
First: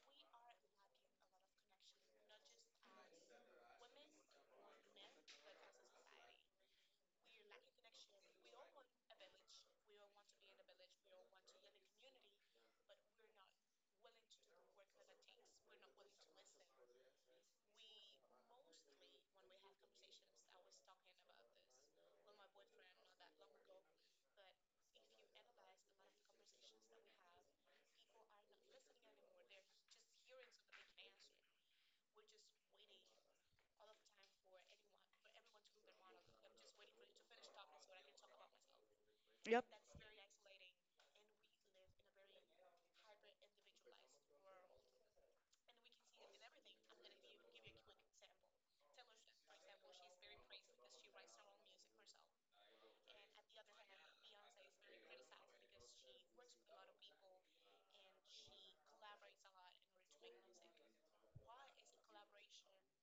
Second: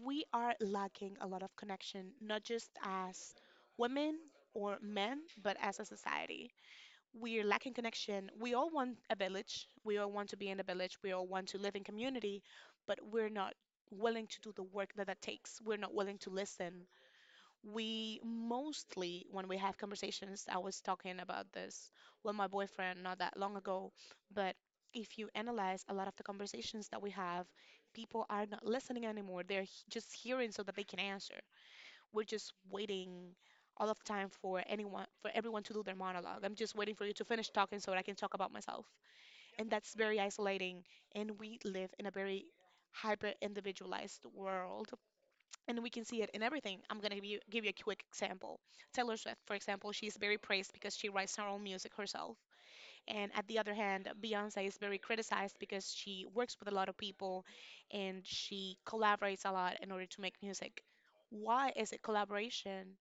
B: we are lacking a lot of connection, not just as women or men, but as a society. We're lacking connection. We all want a village. We all want to be in a village. We all want to live in community, but we're not willing to do the work that that takes. We're not willing to listen. We mostly, when we have conversations, I was talking about this with my boyfriend not that long ago, but if you analyze a lot of the conversations that we have, people are not listening anymore. They're just hearing so that they can answer. We're just waiting all of the time for anyone, for everyone to do their monologue. I'm just waiting for you to finish talking so that I can talk about myself.
A: Yep.
B: And that's very isolating, and we live in a very hyper individualized world, and we can see it in everything. I'm going to give you a quick example. Taylor Swift, for example, she's very praised because she writes her own music herself. And at the other hand, Beyonce is very criticized because she works with a lot of people and she collaborates a lot in order to make music. Why is it collaboration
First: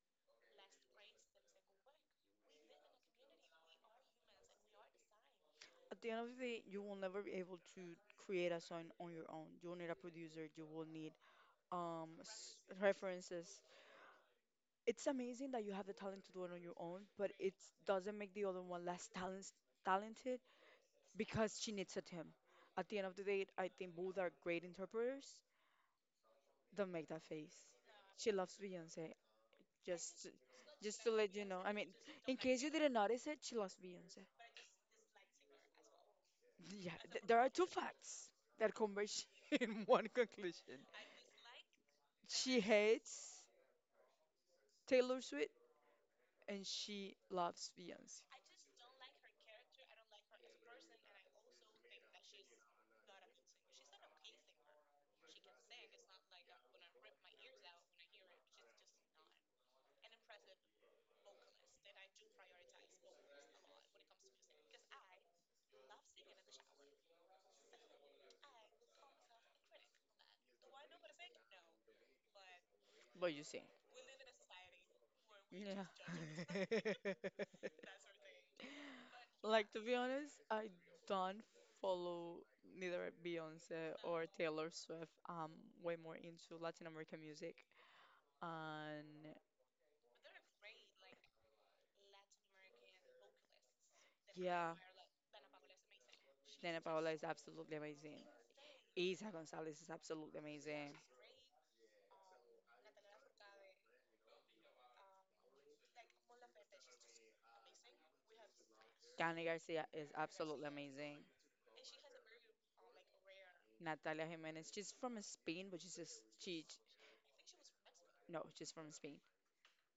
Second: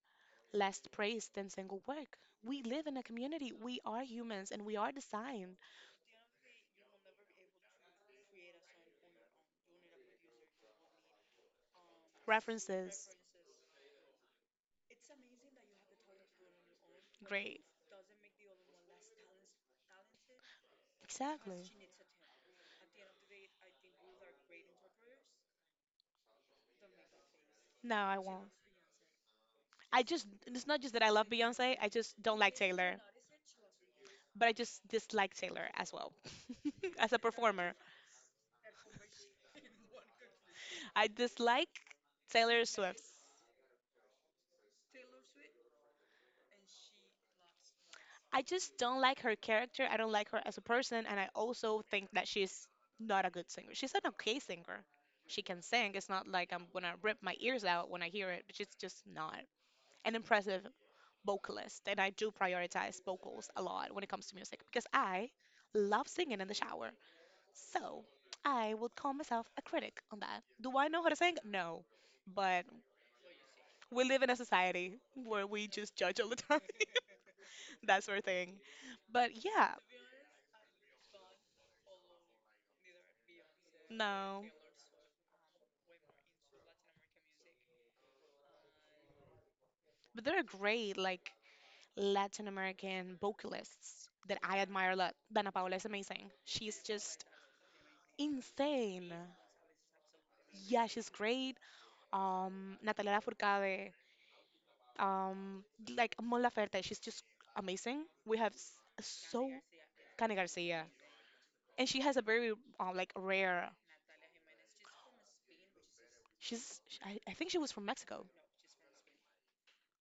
B: less praise than single work? We live in a community, we are humans, and we are designed.
A: At the end of the day, you will never be able to create a song on your own. You will need a producer. You will need um s-
B: References,
A: references. It's amazing that you have the talent to do it on your own, but it
B: great.
A: doesn't make the other one less talent talented because
B: Exactly.
A: she needs a team. At the end of the day, I think both are great interpreters, don't make that face.
B: No, I
A: She
B: won't.
A: loves Beyoncé.
B: I
A: Just,
B: just,
A: to-
B: it's not just that
A: just
B: I
A: to
B: love
A: let you know. I
B: Beyonce, I
A: mean,
B: just
A: in
B: don't like
A: case you didn't
B: Taylor.
A: notice it, she loves Beyoncé.
B: But I just dislike Taylor as well,
A: Yeah,
B: as a
A: there are two
B: performer.
A: facts that converge in one conclusion.
B: I dislike
A: She
B: Taylor Swift.
A: hates Taylor Swift and she loves Beyoncé.
B: I just don't like her character. I don't like her as a person, and I also think that she's not a good singer. She's an okay singer. She can sing. It's not like I'm gonna rip my ears out when I hear it, but she's just not an impressive vocalist. And I do prioritize vocals a lot when it comes to music because I love singing in the shower. So I would call myself a critic on that. Do I know how to sing? No. But
A: What you say?
B: we live in a society where we
A: Yeah.
B: just judge all the time, that sort of thing. But
A: Like
B: yeah,
A: to be honest, I don't follow neither Beyonce or
B: no.
A: Taylor Swift. I'm way more into Latin American music, and
B: But there are great like Latin American vocalists that I
A: yeah,
B: admire a lot. Dana Paola is amazing. She's
A: Dana Paola
B: just
A: is absolutely amazing.
B: insane.
A: Isa Gonzalez is absolutely
B: Yeah,
A: amazing.
B: she's great. Natalia Lafourcade, um, like Mon Laferte, she's just amazing. We have
A: Dani
B: so,
A: Garcia is
B: Cani
A: absolutely
B: Garcia,
A: amazing.
B: and she has a very like rare.
A: Natalia Jimenez, she's from Spain, but
B: I think she was from Mexico.
A: no, she's from Spain.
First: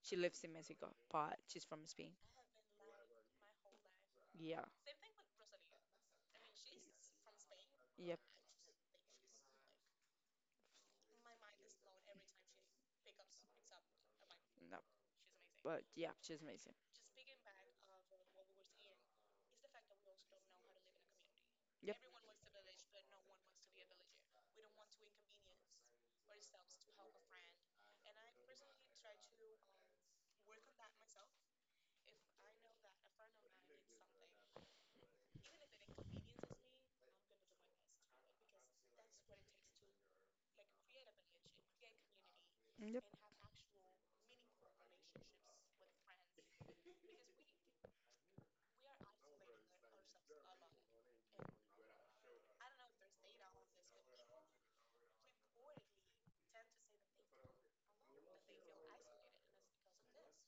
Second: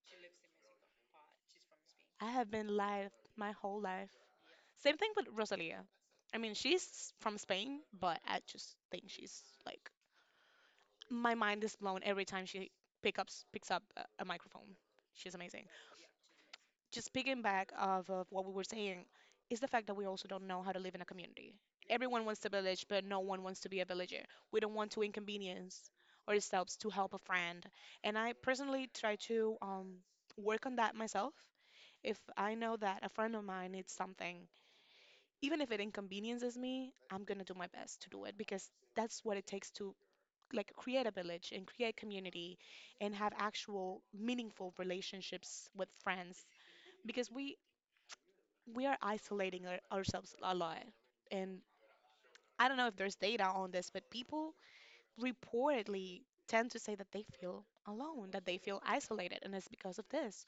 A: She lives in Mexico, but she's from Spain.
B: I have been live my whole life.
A: Yeah,
B: Same thing with Rosalia. I mean, she's from Spain, but
A: yep,
B: I just think she's like, my mind is blown every time she picks up a microphone.
A: no,
B: She's amazing.
A: but yeah, she's amazing.
B: Just picking back of what we were saying is the fact that we also don't know how to live in a community.
A: Yep,
B: Everyone wants to village, but no one wants to be a villager. We don't want to inconvenience ourselves to help a friend. And I personally try to work on that myself. If I know that a friend of mine needs something, even if it inconveniences me, I'm gonna do my best to do it because that's what it takes to like create a village and create community and have actual meaningful relationships with friends because we are isolating ourselves a lot, and I don't know if there's data on this, but people reportedly tend to say that they feel alone, that they feel isolated, and it's because of this.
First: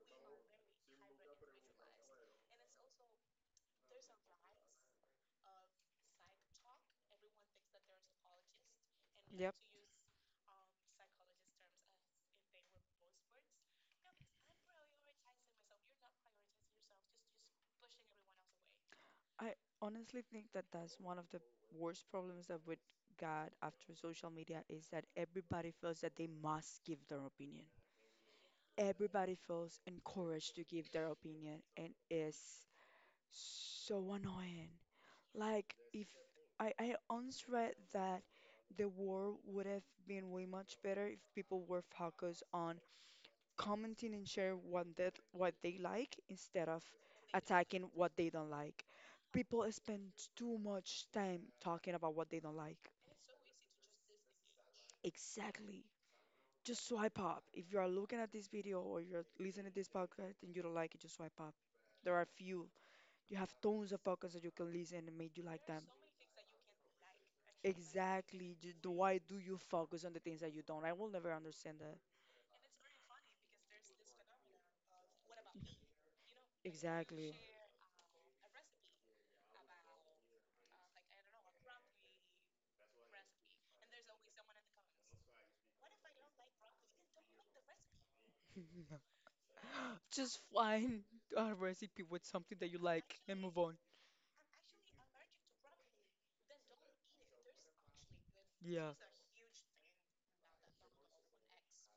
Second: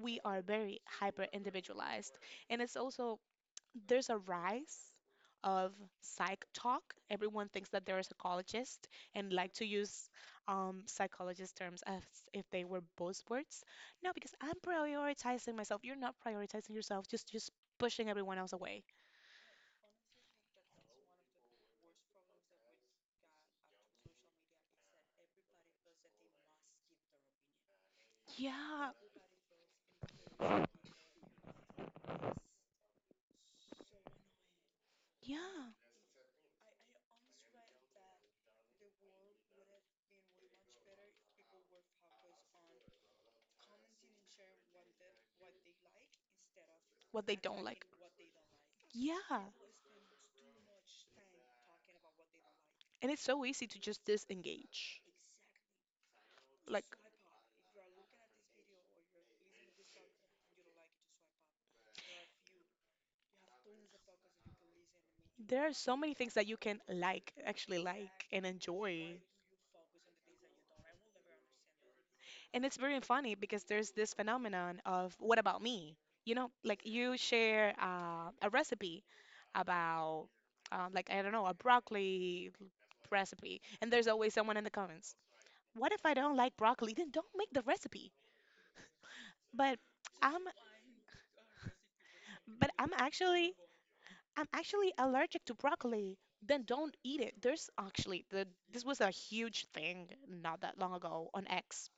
B: We are very hyper individualized, and it's also there's a rise of psych talk. Everyone thinks that they're a psychologist and like to
A: yep.
B: use psychologist terms as if they were buzzwords. No, because I'm prioritizing myself. You're not prioritizing yourself, just pushing everyone else away.
A: I honestly think that that's one of the worst problems that we got after social media is that everybody feels that they must give their opinion.
B: Yeah,
A: Everybody feels encouraged to give their opinion and is so annoying.
B: yeah.
A: Like if I, I once read that the war would have been way much better if people were focused on commenting and share what they like instead of
B: What they don't
A: attacking
B: like.
A: what they don't like.
B: Yeah.
A: People spend too much time talking about what they don't like.
B: And it's so easy to just disengage.
A: Exactly.
B: Like
A: Just swipe up. If you are looking at this video or you're listening to this podcast and you don't like it, just swipe up. There are few. You have tons of podcasts that you can listen and make you
B: there
A: like
B: are
A: them.
B: so many things that you can like, actually like and
A: Exactly.
B: enjoy.
A: Why do you focus on the things that you don't? I will never understand that.
B: And it's very funny because there's this phenomenon of what about me? You know, like you
A: Exactly.
B: share a recipe about, like, I don't know, a broccoli recipe, and there's always someone in the comments, what if I don't like broccoli? Then don't make the recipe. But
A: Just
B: I'm,
A: find a recipe with something
B: but
A: that you
B: I'm
A: like and
B: actually,
A: move on.
B: I'm actually allergic to broccoli. Then don't eat it. This
A: Yeah.
B: was a huge thing not that long ago on X,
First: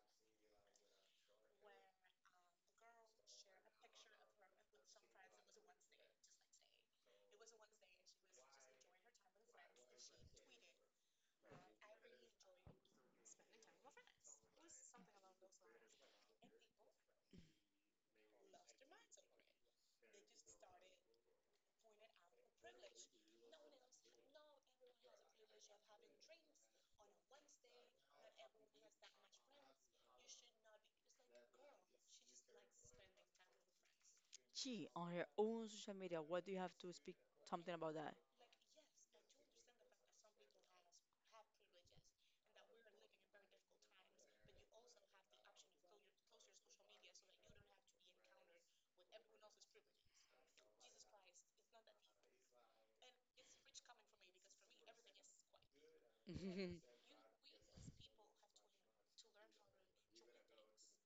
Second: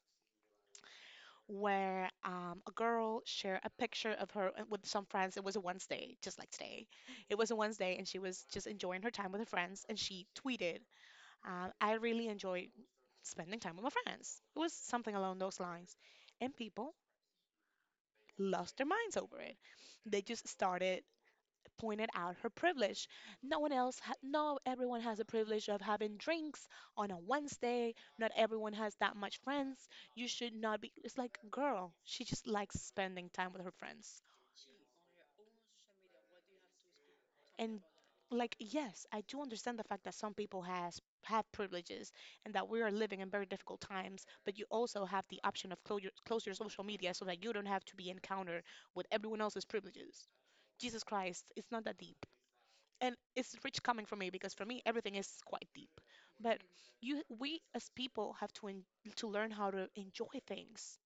B: where a girl shared a picture of her with some friends. It was a Wednesday, just like today. It was a Wednesday, and she was just enjoying her time with her friends. And she tweeted, "I really enjoy spending time with my friends." It was something along those lines, and people lost their minds over it. They just started pointed out her privilege. No, everyone has the privilege of having drinks on a Wednesday. Not everyone has that much friends. You should not be. It's like, girl, she just likes spending time with her friends.
A: Gee, on your own social media, what do you have to speak something
B: And
A: about that?
B: like, yes, I do understand the fact that some people has have privileges and that we are living in very difficult times. But you also have the option of close your social media so that you don't have to be encountered with everyone else's privileges. Jesus Christ, it's not that deep. And it's rich coming from me because for me everything is quite deep, but
A: Mhm.
B: you we as people have to learn how to enjoy things.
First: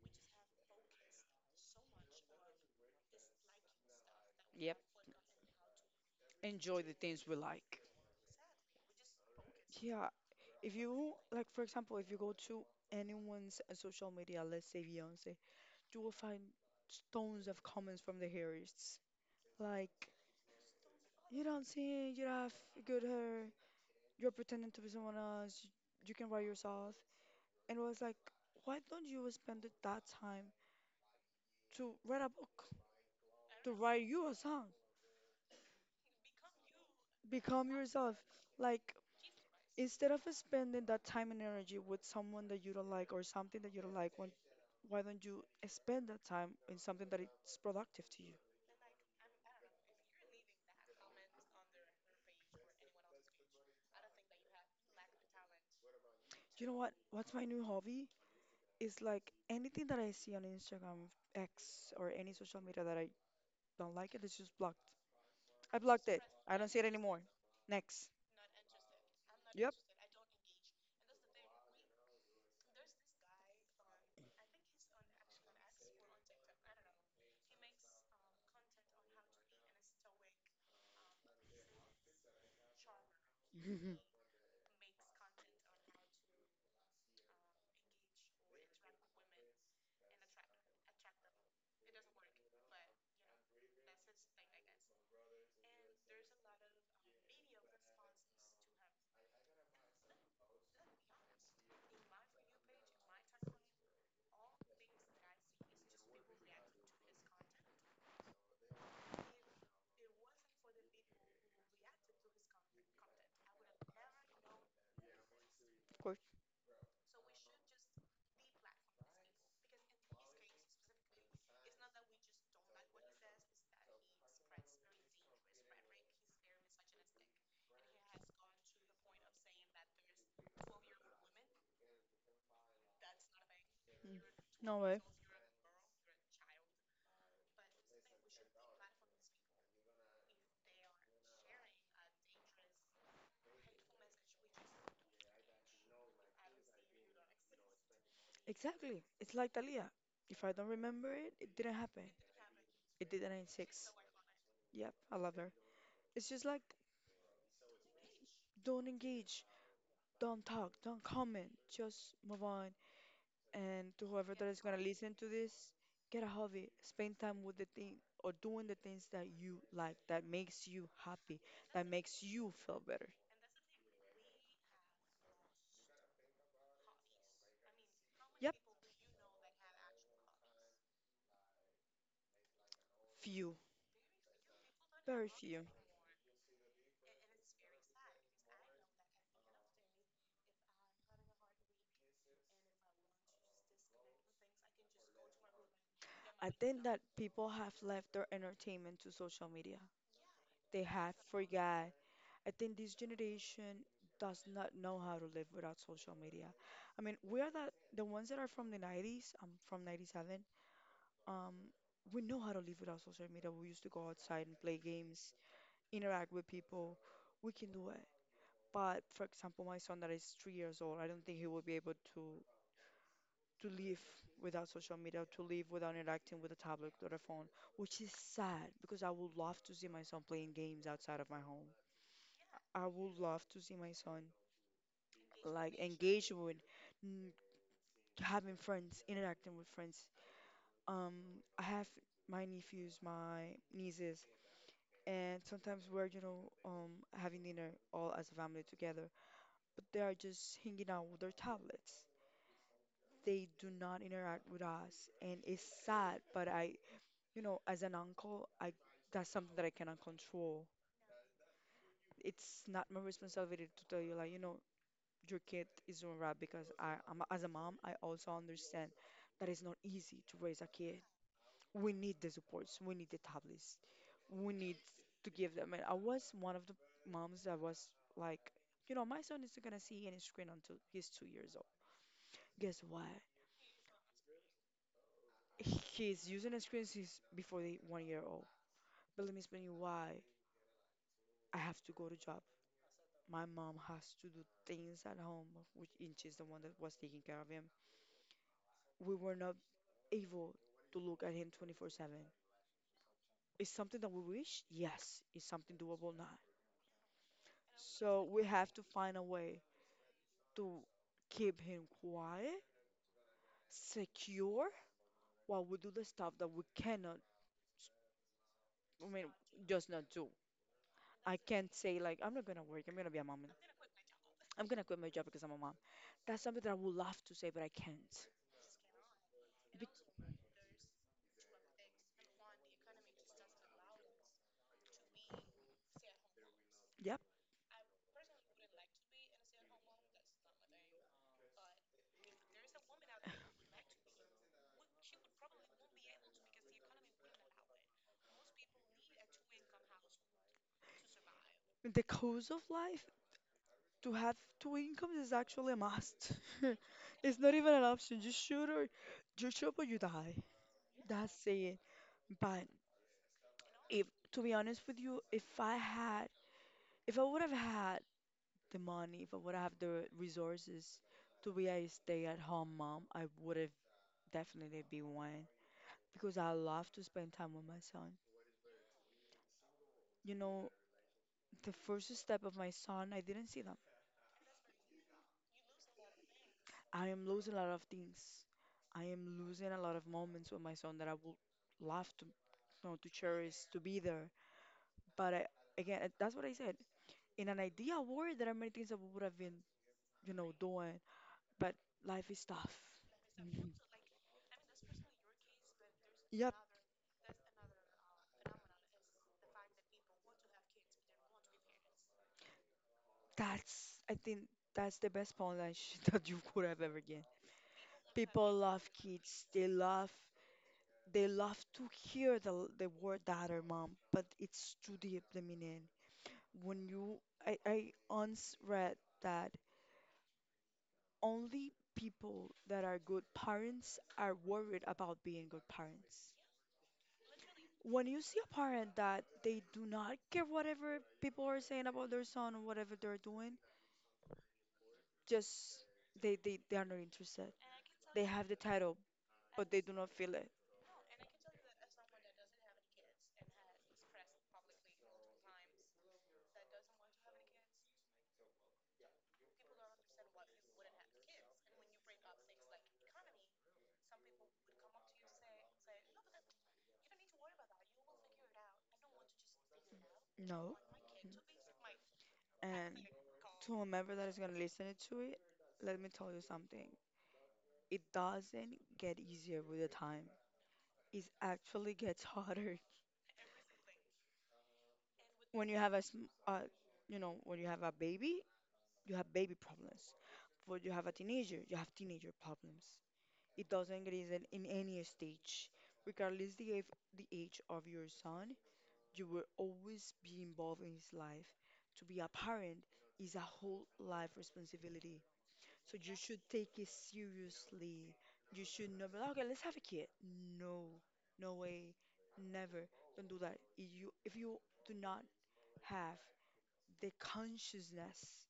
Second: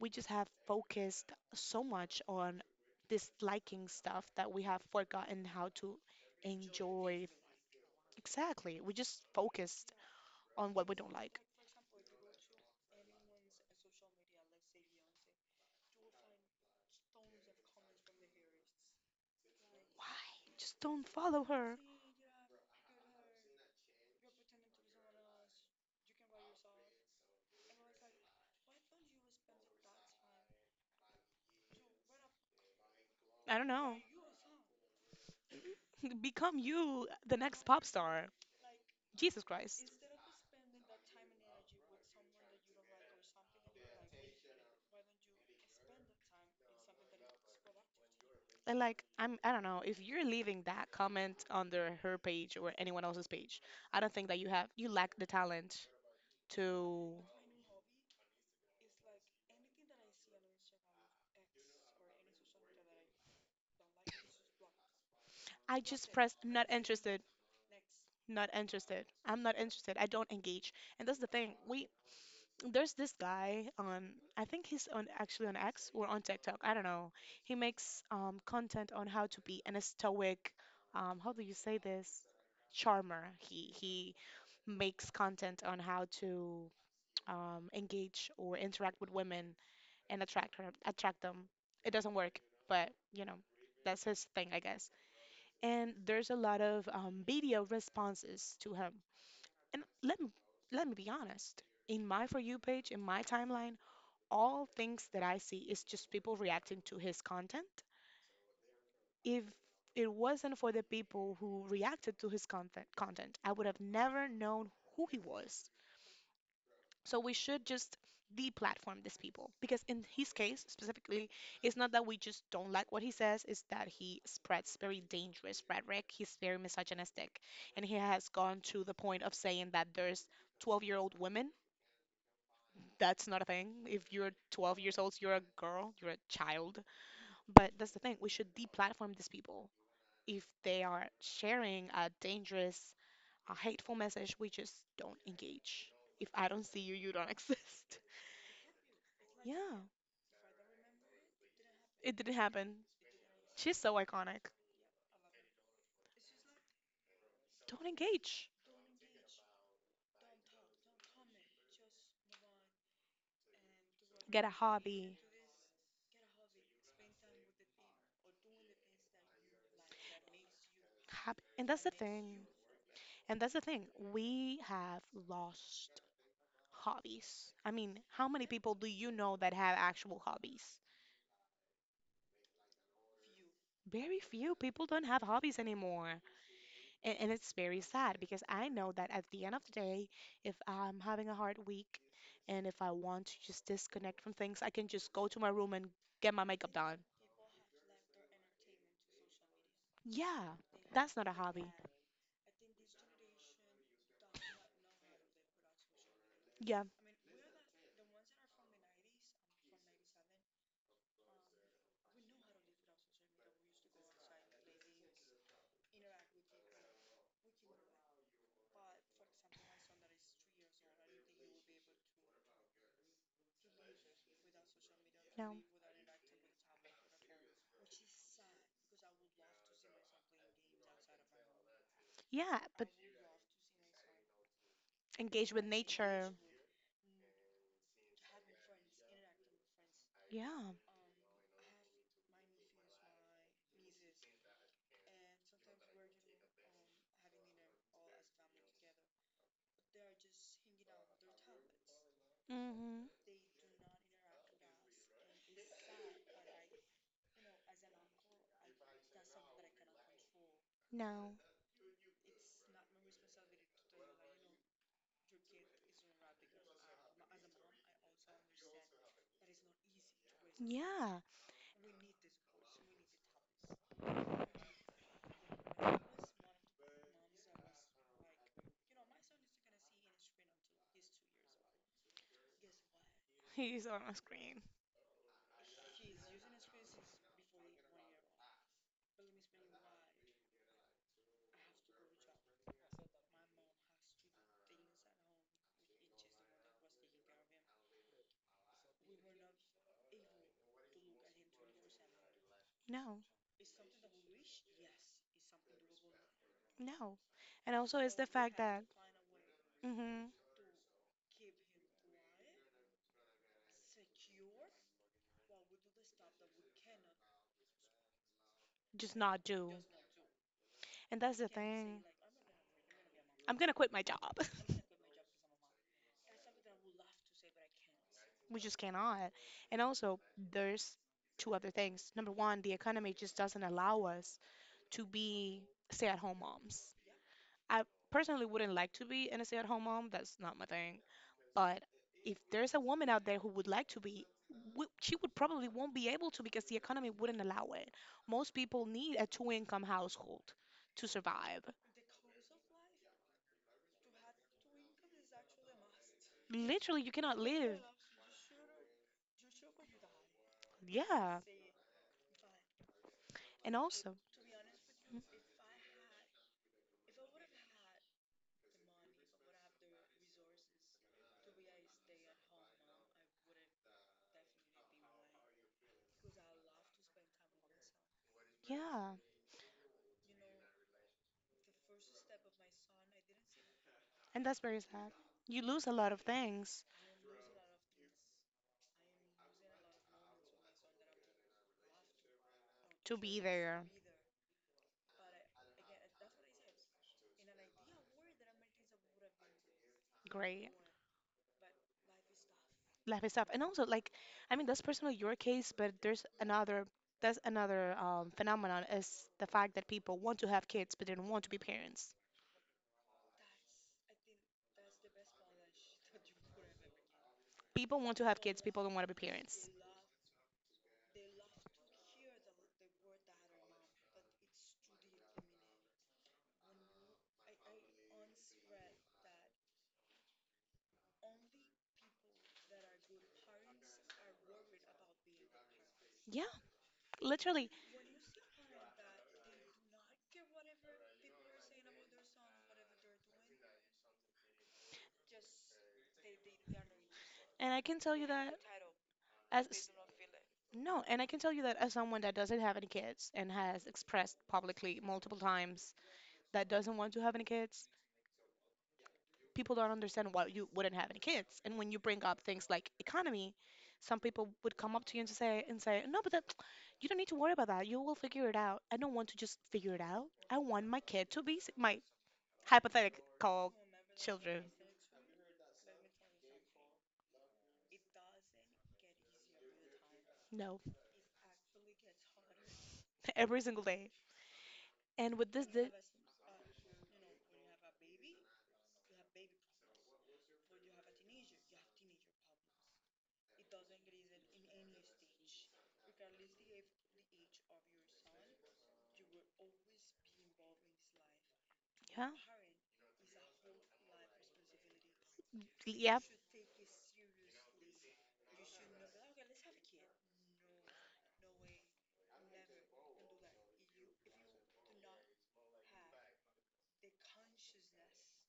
B: We just have focused so much on this liking stuff that we
A: Yep.
B: have forgotten how to
A: Enjoy the things
B: enjoy.
A: we like.
B: Exactly, we just focused
A: Yeah,
B: on
A: if
B: what we don't
A: you
B: like.
A: like, for example, if you go to anyone's social media, let's say Beyonce, you will find stones of comments from the haters. Like,
B: Why just don't
A: you
B: follow
A: don't
B: her?
A: sing, you don't have good hair, you're pretending to be someone else, you can write yourself. And was like, why don't you spend it that time to read a book,
B: I don't
A: to
B: know.
A: write you a song,
B: Become you the next
A: become
B: pop
A: yourself?
B: star.
A: Like,
B: Jesus Christ.
A: instead of spending that time and energy with someone that you don't like or something that you don't like, when, why don't you spend that time in something that is productive to you?
B: And like I don't know if you're leaving that comment under her page or anyone else's page. I don't think that you lack the talent
A: You know what?
B: to.
A: What's my new hobby? Is like anything that I see on Instagram, X, or any social media that I don't like it, it's just blocked. I
B: I
A: blocked
B: just
A: it.
B: pressed
A: I don't
B: not
A: see it anymore.
B: interested,
A: Next.
B: not interested. I'm not
A: Yep.
B: interested. I don't engage. And that's the thing. We There's this guy on, I think he's on actually on X or on TikTok. I don't know. He makes content on how to be an stoic. How do you say this? Charmer. He he makes content on how to engage or interact with women and attract them. It doesn't work, but you know, that's his thing, I guess. And there's a lot of media responses to him. And let me be honest. In my for you page, in my timeline, all things that I see is just people reacting to his content. If it wasn't for the people who reacted to his content, I would have never known who he was.
A: Of course.
B: So we should just deplatform these people because in his case specifically, it's not that we just don't like what he says, it's that he spreads very dangerous rhetoric. He's very misogynistic, and he has gone to the point of saying that there's 12-year-old women. That's not a thing. If
A: Mm.
B: you're 12
A: No
B: years
A: way.
B: old, you're a girl, you're a child. But that's the thing. We should deplatform these people if they are sharing a dangerous, a hateful message. We just don't engage. If I don't see you, you don't exist.
A: Exactly. It's like
B: Yeah.
A: Thalia. If I don't remember it, it didn't happen.
B: It didn't happen.
A: It did in
B: She's
A: 96.
B: so iconic.
A: Yep, I love her. It's just like
B: Don't engage.
A: don't engage, don't talk, don't comment, just move on. And to whoever
B: Get
A: that
B: a
A: is gonna listen
B: hobby.
A: to this, get a hobby. Spend time with the thing or doing the things that you like, that makes you happy,
B: Hobby. And that's
A: that
B: the
A: makes
B: thing.
A: you feel better.
B: And that's the thing. We have lost hobbies. I mean, how many
A: Yep,
B: people do you know that have actual hobbies?
A: few,
B: Very few people don't have
A: very
B: hobbies
A: few.
B: anymore. And it's very sad because I know that at the end of the day, if I'm having a hard week and if I want to just disconnect from things, I can just go to my room and get my
A: I
B: makeup
A: think that
B: done.
A: people have left their entertainment to social media.
B: Yeah,
A: They have
B: that's not a hobby.
A: forgot. I think this generation does not know how to live without social media.
B: Yeah,
A: I mean, we are the ones that are from the 90s, I'm from 97. Um, we know how to live without social media. We used to go outside and play games, interact with people. We can do it. But for example, my son that is 3 years old, I don't think he will be able to live without social media, to
B: no.
A: live without interacting with a tablet or a phone, which is sad because I would love to see my son playing games outside of my home.
B: Yeah,
A: I
B: but
A: would love to see my son
B: engage with
A: like engage
B: nature.
A: with n- having friends, interacting with friends.
B: Yeah.
A: Um, I have my nephews, my nieces, and sometimes we're, you know, having dinner all as a family together, but they are just hanging out with their tablets.
B: Mm-hmm.
A: They do not interact with us, and it's sad, you know, as an uncle, I that's something that I cannot control.
B: No.
A: It's not my responsibility to tell you, like, you know, your kid is doing right because I'm, as a mom, I also understand that it's not easy to raise a kid.
B: Yeah.
A: We need the supports, we need the tablets, we need to give them. And I was one of the moms that was like, you know, my son isn't gonna see any screen until he's 2 years old. Guess what?
B: He's on a screen.
A: He's using a screen since before the 1 year old. But let me explain you why I have to go to job. My mom has to do things at home, which and she's the one that was taking care of him. We were not able to look at him 24/7.
B: No.
A: Is something that we wish? Yes. Is something doable? Not.
B: No. And also, it's the
A: So we
B: fact
A: have
B: that
A: to find a way
B: mm-hmm,
A: to keep him quiet, secure, while we do the stuff that we cannot, I
B: just
A: mean,
B: not do.
A: just not do.
B: And
A: I
B: that's the
A: can't say,
B: thing.
A: like, I'm not gonna work, I'm gonna be a mom.
B: I'm gonna quit my job.
A: I'm gonna quit my job because I'm a mom. That's something that I would love to say, but I can't.
B: We just cannot. And
A: Be-
B: also, there's two other things. Number one, the economy just doesn't allow us to be stay-at-home moms.
A: yep.
B: I personally wouldn't like to be in a stay-at-home mom. That's not my thing. But if there's a woman out there who would like to be, she would probably won't be able to because the economy wouldn't allow it. Most people need a two-income household to survive.
A: The course of life To have two incomes is actually a must.
B: Literally, you cannot
A: It's not even
B: live.
A: an option. You shoot or you chop or you die.
B: Yeah.
A: That's it. But
B: And
A: if,
B: also,
A: to be honest with you,
B: mm,
A: if I would have had the money, if I would have the resources to be a stay-at-home mom, I would have definitely been one because I love to spend time with my son.
B: yeah.
A: You know, the first step of my son, I didn't see them.
B: And that's very sad. You lose a lot of things
A: I am losing a lot of things. I am losing a lot of moments with my son that I would love to
B: to be
A: cherish, to
B: there.
A: be there. But again, that's what I said. In an ideal world, there are many things that we would have been,
B: Great.
A: doing. But life is tough.
B: Life is tough. And
A: Mhm.
B: also, like, I mean, that's personally your case, but there's
A: Yep,
B: another. That's another phenomenon is the fact that people want to have kids but they don't want to be parents.
A: that's. I think that's the best punch that you could have ever given.
B: People want to have
A: People
B: kids,
A: love
B: people don't want to be
A: kids. They
B: parents.
A: love. They love to hear the word dad or mom, but it's too deep the meaning. when you I once read that only people that are good parents are worried about being good parents.
B: Yeah, literally.
A: When you see a parent that they do not care whatever people are saying about their son or whatever they're doing, just they are not interested.
B: And I can tell
A: They
B: you
A: have
B: that
A: the title, but they
B: as
A: do not feel it.
B: No, and I can tell you that as someone that doesn't have any kids and has expressed publicly multiple times that doesn't want to have any kids, people don't understand why you wouldn't have any kids. And when you bring up things like economy, some people would come up to you and say, "No, but that, you don't need to worry about that. You will figure it out." I don't want to just figure it out. I
A: No.
B: want my kid to be my
A: And
B: hypothetical
A: to whomever that is going to
B: children.
A: listen to it, let me tell you something. It doesn't get easier with the time.
B: No,
A: It actually gets harder
B: every single day. And with this,
A: when you
B: the,
A: have a baby, you have baby problems. When you have a teenager, you have teenager problems. It doesn't get easier in any stage, regardless the age of your son. You will always be involved in his life. To be
B: yeah,
A: a parent is a whole life responsibility. So you
B: yep,
A: should take it seriously. You should not be like, okay, let's have a kid. No, no way, never. Don't do that. If you do not have the consciousness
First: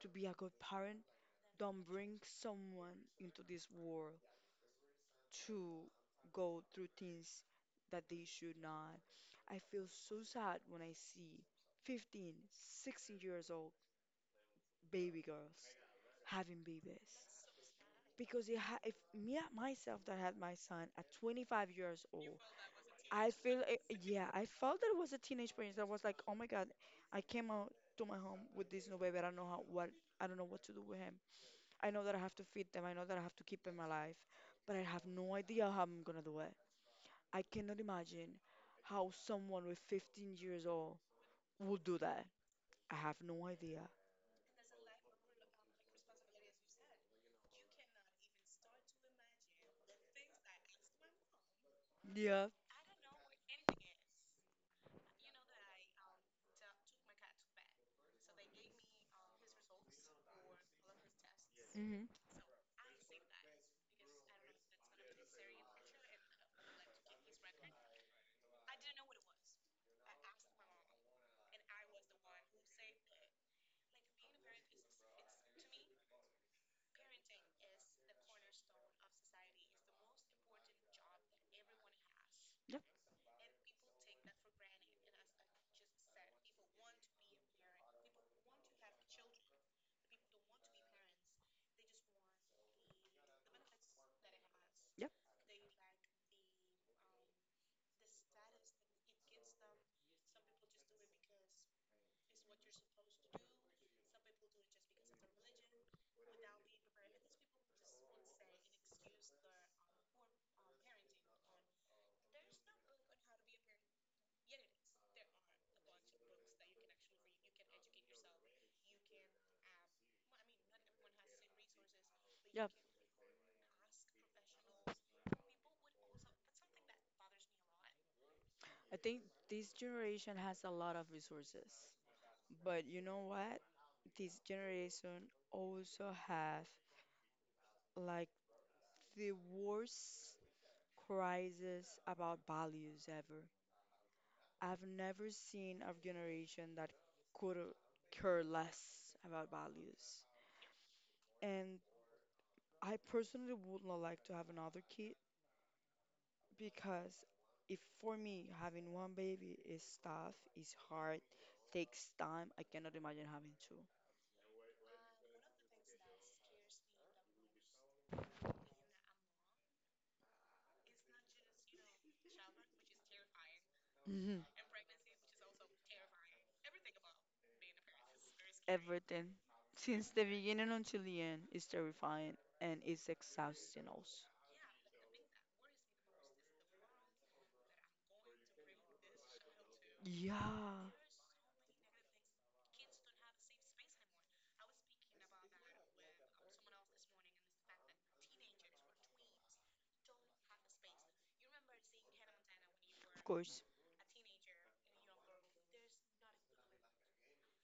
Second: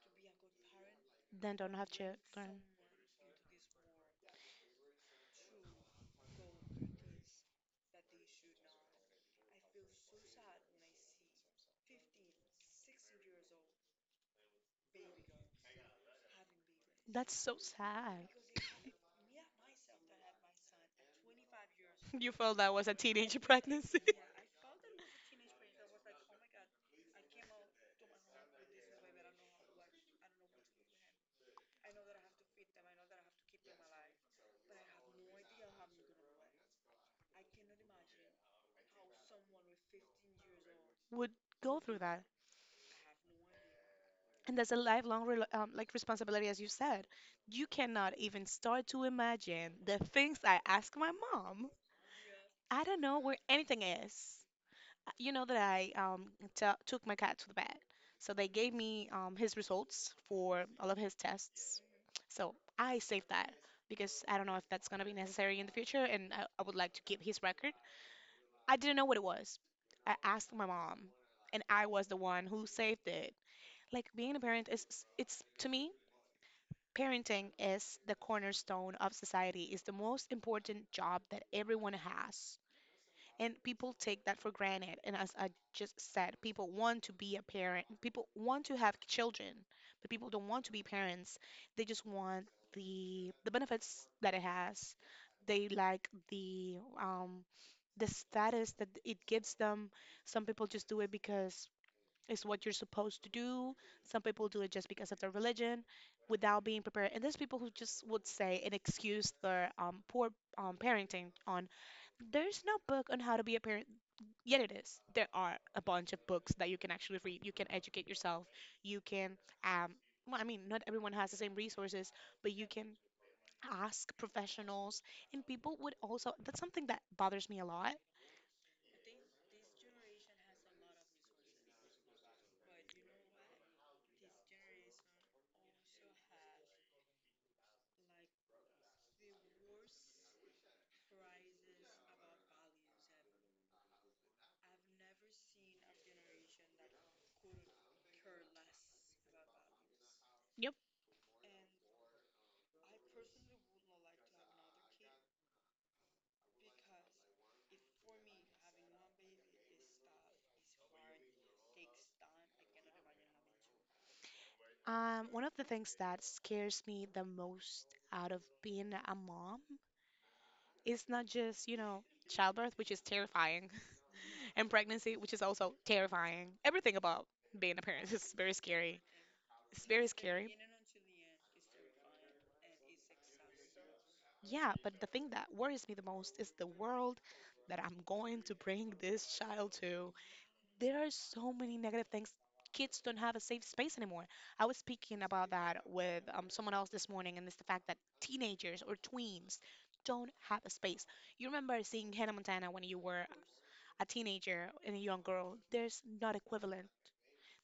A: to be a good parent,
B: then don't
A: don't
B: have
A: bring
B: children.
A: someone into this world to go through things that they should not. I feel so sad when I see 15, 16 years old baby girls having babies.
B: That's so sad.
A: Because it ha if me myself that had my son at 25 years
B: You
A: old,
B: felt that was a
A: I
B: teenage
A: feel it,
B: pregnancy.
A: yeah, I felt that it was a teenage experience. I was like, oh my God, I came out to my home with this new baby. I don't know what to do with him. I know that I have to feed them. I know that I have to keep him alive, but I have no idea how I'm gonna do it. I cannot imagine how someone with 15 years old
B: Would go
A: would
B: through
A: do
B: that,
A: that. I have no idea.
B: and that's a lifelong rel like responsibility, as you said. You cannot even start to imagine the things I ask my mom.
A: Yeah.
B: I don't know where anything is. You know that I took my cat to the vet. So they gave me his results for all of his tests.
A: Hmm. Mm-hmm.
B: So I saved that because I don't know if that's going to be necessary in the future and I would like to keep his record. I didn't know what it was. I asked my mom and I was the one who saved it. Like being a parent is it's to me parenting is the cornerstone of society. It's the most important job that everyone has.
A: Yep.
B: And people take that for granted. And as I just said, people want to be a parent, people want to have children, but people don't want to be parents. They just want the benefits that it has.
A: Yep.
B: They like um the status that it gives them. Some people just do it because it's what you're supposed to do. Some people do it just because of their religion without being prepared. And there's people who just would say and excuse their poor parenting on there's no book on how to be a parent. Yet it is. There are a bunch of books that you can actually read. You can educate yourself. You can, um, well, I mean, not everyone has the same resources, but you
A: Yep.
B: can ask professionals. And people would also, that's something that bothers me a lot.
A: I think this generation has a lot of resources, but you know what? This generation also have like the worst crisis about values ever. I've never seen a generation that could care less about values.
B: Yep.
A: And I personally would not like to have another kid because if for me having one baby is tough, is hard, takes time, I cannot imagine having
B: One of the things that scares me the most out of being a mom is not just, you know, childbirth, which is terrifying,
A: two.
B: and pregnancy, which is also terrifying. Everything about being a parent is very scary.
A: Everything
B: It's very
A: since the
B: scary.
A: beginning until the end is terrifying and it's exhausting also.
B: Yeah, but the thing that worries me the most is the world that I'm going to bring this child to.
A: Yeah, of
B: There are so many negative things. Kids don't have a safe space anymore. I was speaking about that with someone else this morning, and it's the fact that teenagers or tweens don't have a space. You remember seeing Hannah Montana when you were
A: course.
B: a teenager and a young girl? There's not equivalent.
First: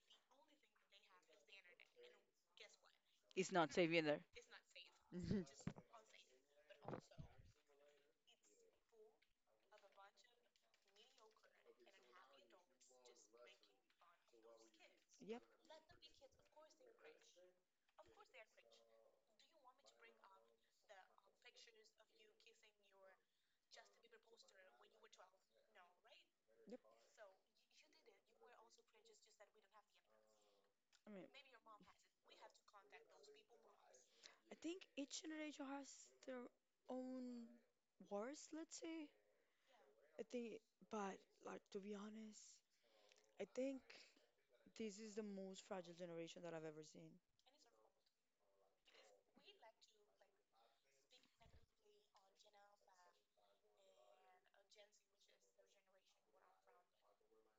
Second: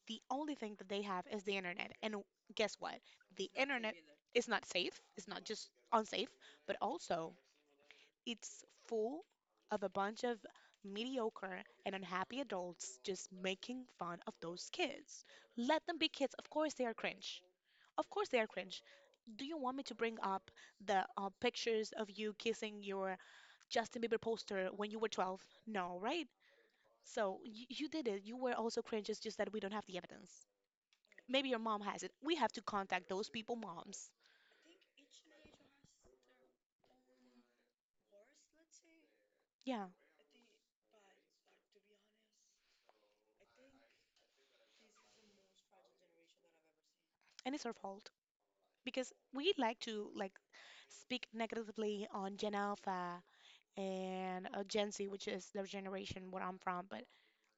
B: The only thing that they have is the internet. And guess what? The
A: It's not safe
B: internet
A: either.
B: is not safe. It's not just unsafe, but also it's full of a bunch of mediocre and unhappy adults just making fun of those kids.
A: Yep,
B: Let them be kids. Of course they are cringe. Of course they are cringe. Do you want me to bring up the pictures of you kissing your Justin Bieber poster when you were 12? No, right?
A: yep.
B: So you did it. You were also cringe. It's just that we don't have the evidence.
A: I mean,
B: Maybe your mom has it. We have to contact those people, moms.
A: I think each generation has their own wars, let's say.
B: Yeah,
A: I think, but like to be honest, I think this is the most fragile generation that I've ever seen.
B: and it's her fault, because we like to like speak negatively on Gen Alpha and Gen Z, which is the generation where I'm from. But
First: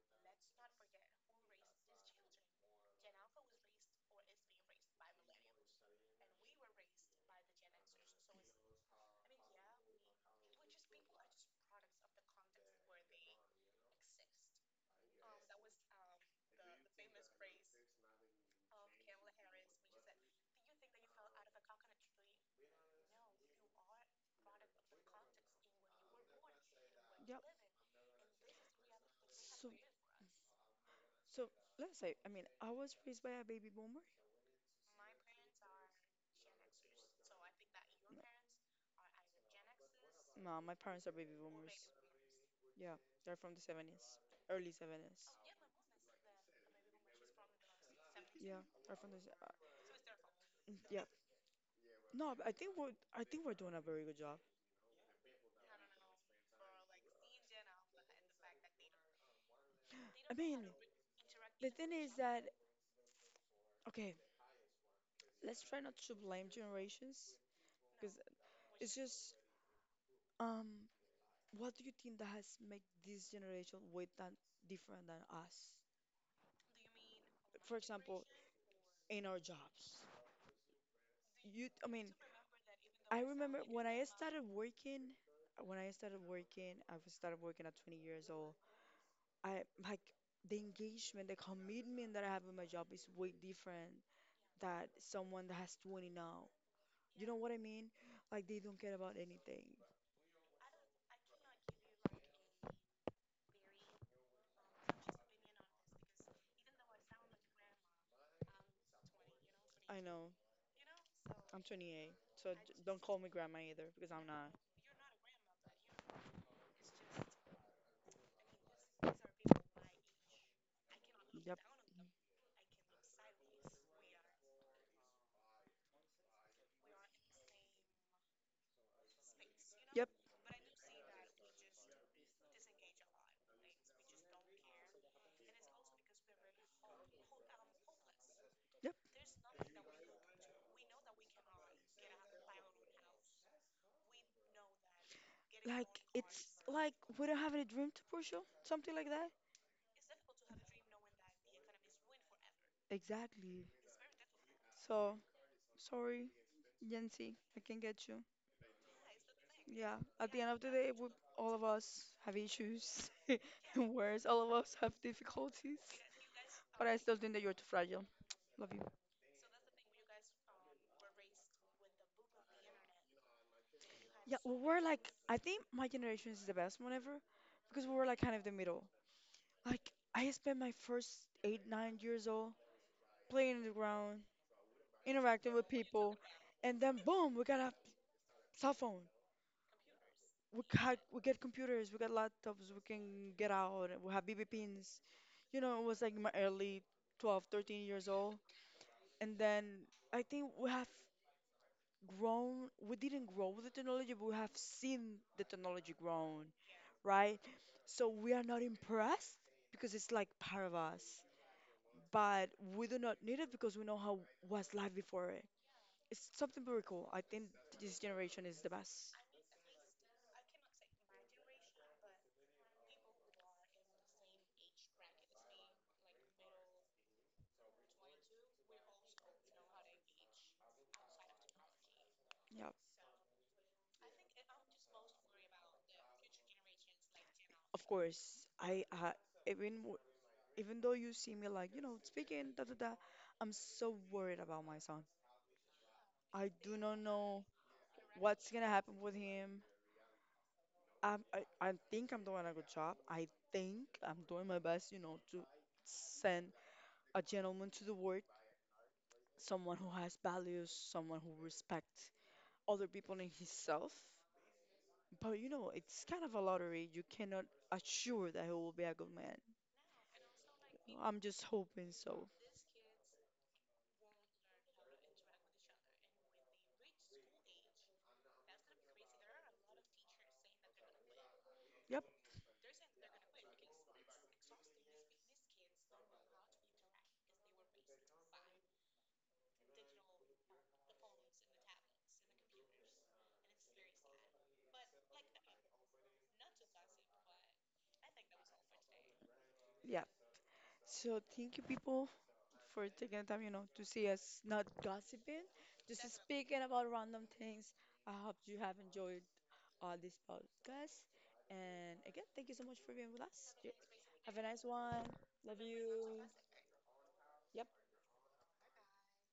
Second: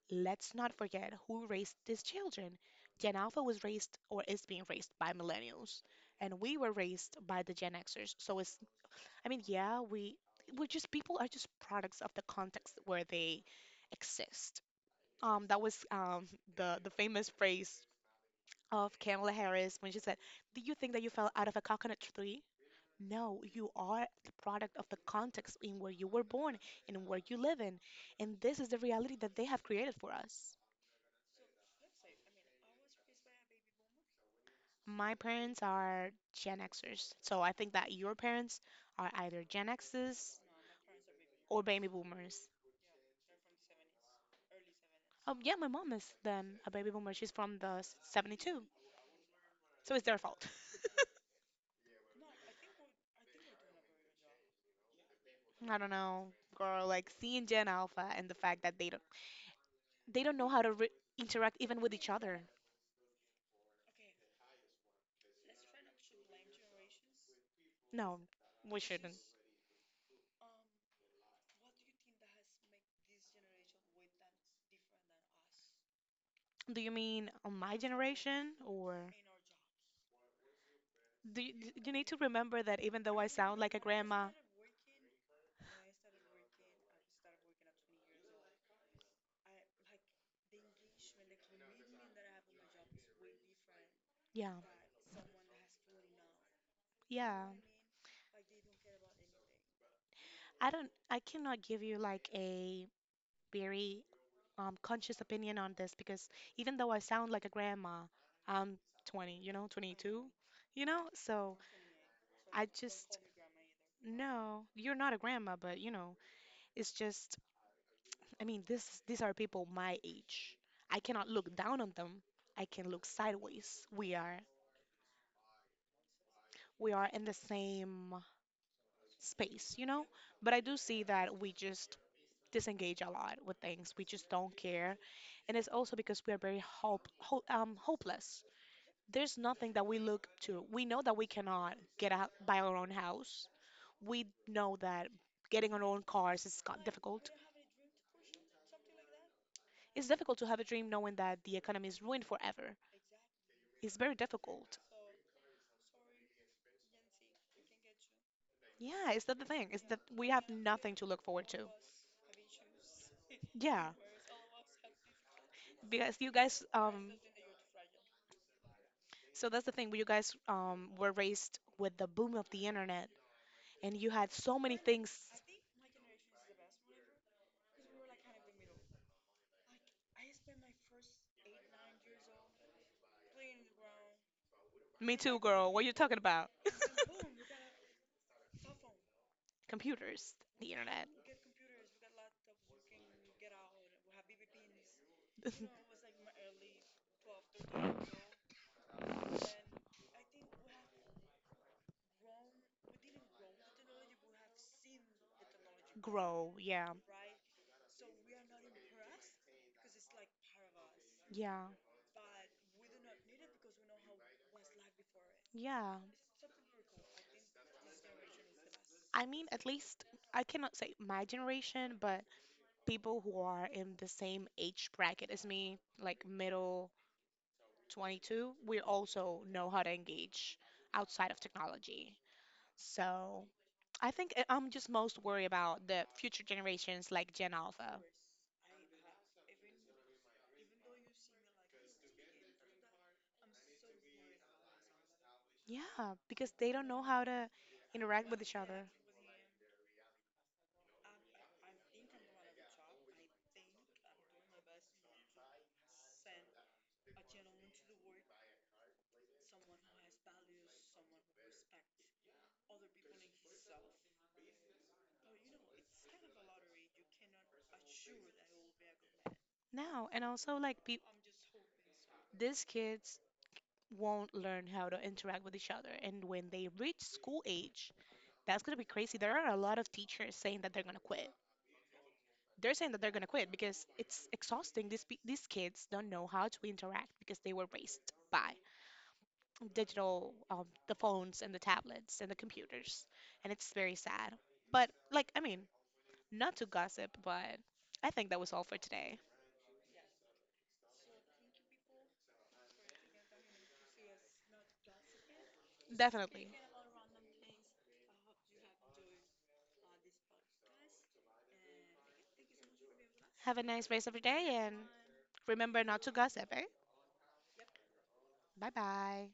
B: let's not forget who raised these children. Gen Alpha was raised or is being raised by millennials, and we were raised by the Gen Xers. So it's, I mean, yeah, we we're just people are just products of the context where they exist. That was The famous phrase of Kamala Harris when she said, "Do you think that you fell out of a coconut tree?" No, you are the product of the context in where you were born and where you
A: Yep.
B: live in. And this is the reality that they have
A: So
B: created for us.
A: So let's say, I mean, I was raised by a baby boomer.
B: My parents are Gen Xers. So I think that your parents are either Gen Xers
A: No, my parents are baby
B: or
A: boomers.
B: baby boomers.
A: Yeah, they're from the 70s, early 70s.
B: Oh, yeah, my mom is then a baby boomer. She's from
A: Yeah,
B: 72.
A: they're from the
B: So it's their fault.
A: yeah. No, but I think we're doing a very good job.
B: I don't know, girl, like seeing Gen Alpha and the fact that they
A: I
B: don't know
A: mean,
B: how to interact
A: the
B: even
A: thing
B: with each
A: is that
B: other.
A: okay, let's try not to blame generations because
B: No, we
A: it's
B: shouldn't.
A: just um, what do you think that has made this generation way that different than us?
B: Do you mean on my
A: For example,
B: generation? Or
A: in our jobs. I
B: you need
A: mean,
B: to remember that even though
A: I
B: I sound
A: remember
B: like a
A: when I
B: grandma,
A: started working, when I started working, I was started working at 20 years old. I like the engagement, the commitment that I have in my job is way different
B: yeah,
A: that someone that has 20 now. You know
B: yeah.
A: what I mean? Like they don't care about anything.
B: I cannot give you like a very conscious opinion on this because even though I sound like a grandma, I'm 20, you know,
A: I
B: 22,
A: know.
B: you know? So
A: I'm 28, so
B: I
A: don't
B: just
A: call me grandma either because I'm not.
B: no, you're not a grandma, but you know, it's just I mean, this these are people my age. I cannot look
A: Yep.
B: down on them. I can look sideways. We are in the same space, you know?
A: Yep.
B: But I do see that we just disengage a lot with things. We just don't care. And it's also because we are very hopeless.
A: Yep.
B: There's nothing that we look to. We know that we cannot get out by our own house. We know that getting our
A: Like
B: own cars
A: it's
B: is
A: like we
B: difficult.
A: don't have any dream to pursue, something like that.
B: It's difficult to have a dream knowing that the economy is ruined forever.
A: Exactly.
B: It's very difficult.
A: So. Sorry, Yancy, I can get you.
B: Yeah, is that the thing? Is
A: Yeah,
B: that we
A: at the
B: have
A: end of the day,
B: nothing to look forward
A: all of
B: to?
A: us have issues
B: Yeah,
A: and worse, all of us have difficulties.
B: because you guys
A: But I still think that you're too fragile. Love you.
B: So that's the thing. You guys were raised with the boom of the internet, and you had
A: Yeah, we
B: so many
A: were like,
B: things.
A: I think my generation is the best one ever because we were like kind of the middle. Like, I spent my first 8, 9 years old playing in the ground,
B: Me too,
A: interacting with
B: girl. What are you
A: people,
B: talking about?
A: and then boom, we got a cell phone.
B: Computers,
A: we
B: the
A: got
B: internet.
A: we get computers, we got laptops, we can get out, we have BB pins. You know, it was like my early 12, 13 years old. And then I think we have grown, we didn't grow with the technology, but we have seen the technology grown,
B: Grow, yeah,
A: right? So we are not impressed because it's like part of us.
B: yeah,
A: But we do not need it because we know how was life before it.
B: yeah.
A: It's something very cool. I think this generation is the best.
B: I mean, at least I cannot say my generation, but people who are in the same age bracket as me, like middle 22, we also know how to engage outside of technology.
A: Yeah,
B: So I think I'm just most worried about the future generations like Gen
A: of
B: Alpha.
A: course. I even even though you see me like, speaking, da da da, I'm so worried about my son.
B: Yeah,
A: I
B: because they
A: do
B: don't
A: not
B: know how
A: know
B: to interact with
A: what's
B: each
A: gonna
B: other.
A: happen with him. I think I'm doing a good job. I think I'm doing my best, to send a gentleman to the world, someone who has values, someone who respects other people and himself. But it's kind of a lottery. You cannot assure that he will be a good man.
B: No, and also like peop
A: I'm just hoping so.
B: these kids won't learn how to interact with each other, and when they reach school age, that's gonna be crazy. There are a lot of teachers saying that they're gonna quit.
A: Yep,
B: They're saying that they're gonna quit because it's exhausting. These kids don't know how to interact because they were raised by digital, the phones and the tablets and the computers, and it's very sad. But like, I mean, not to gossip, but I think that was all for today.
A: yeah. So thank you people for taking the time, to see us not gossiping, just
B: Definitely.
A: speaking about random things. I hope you have enjoyed all this podcast. And again, thank you so much for being with us.
B: Have a nice rest of your
A: Have a
B: day,
A: nice
B: and
A: one. Love
B: remember not to
A: you.
B: gossip, eh?
A: Yep.
B: Bye bye.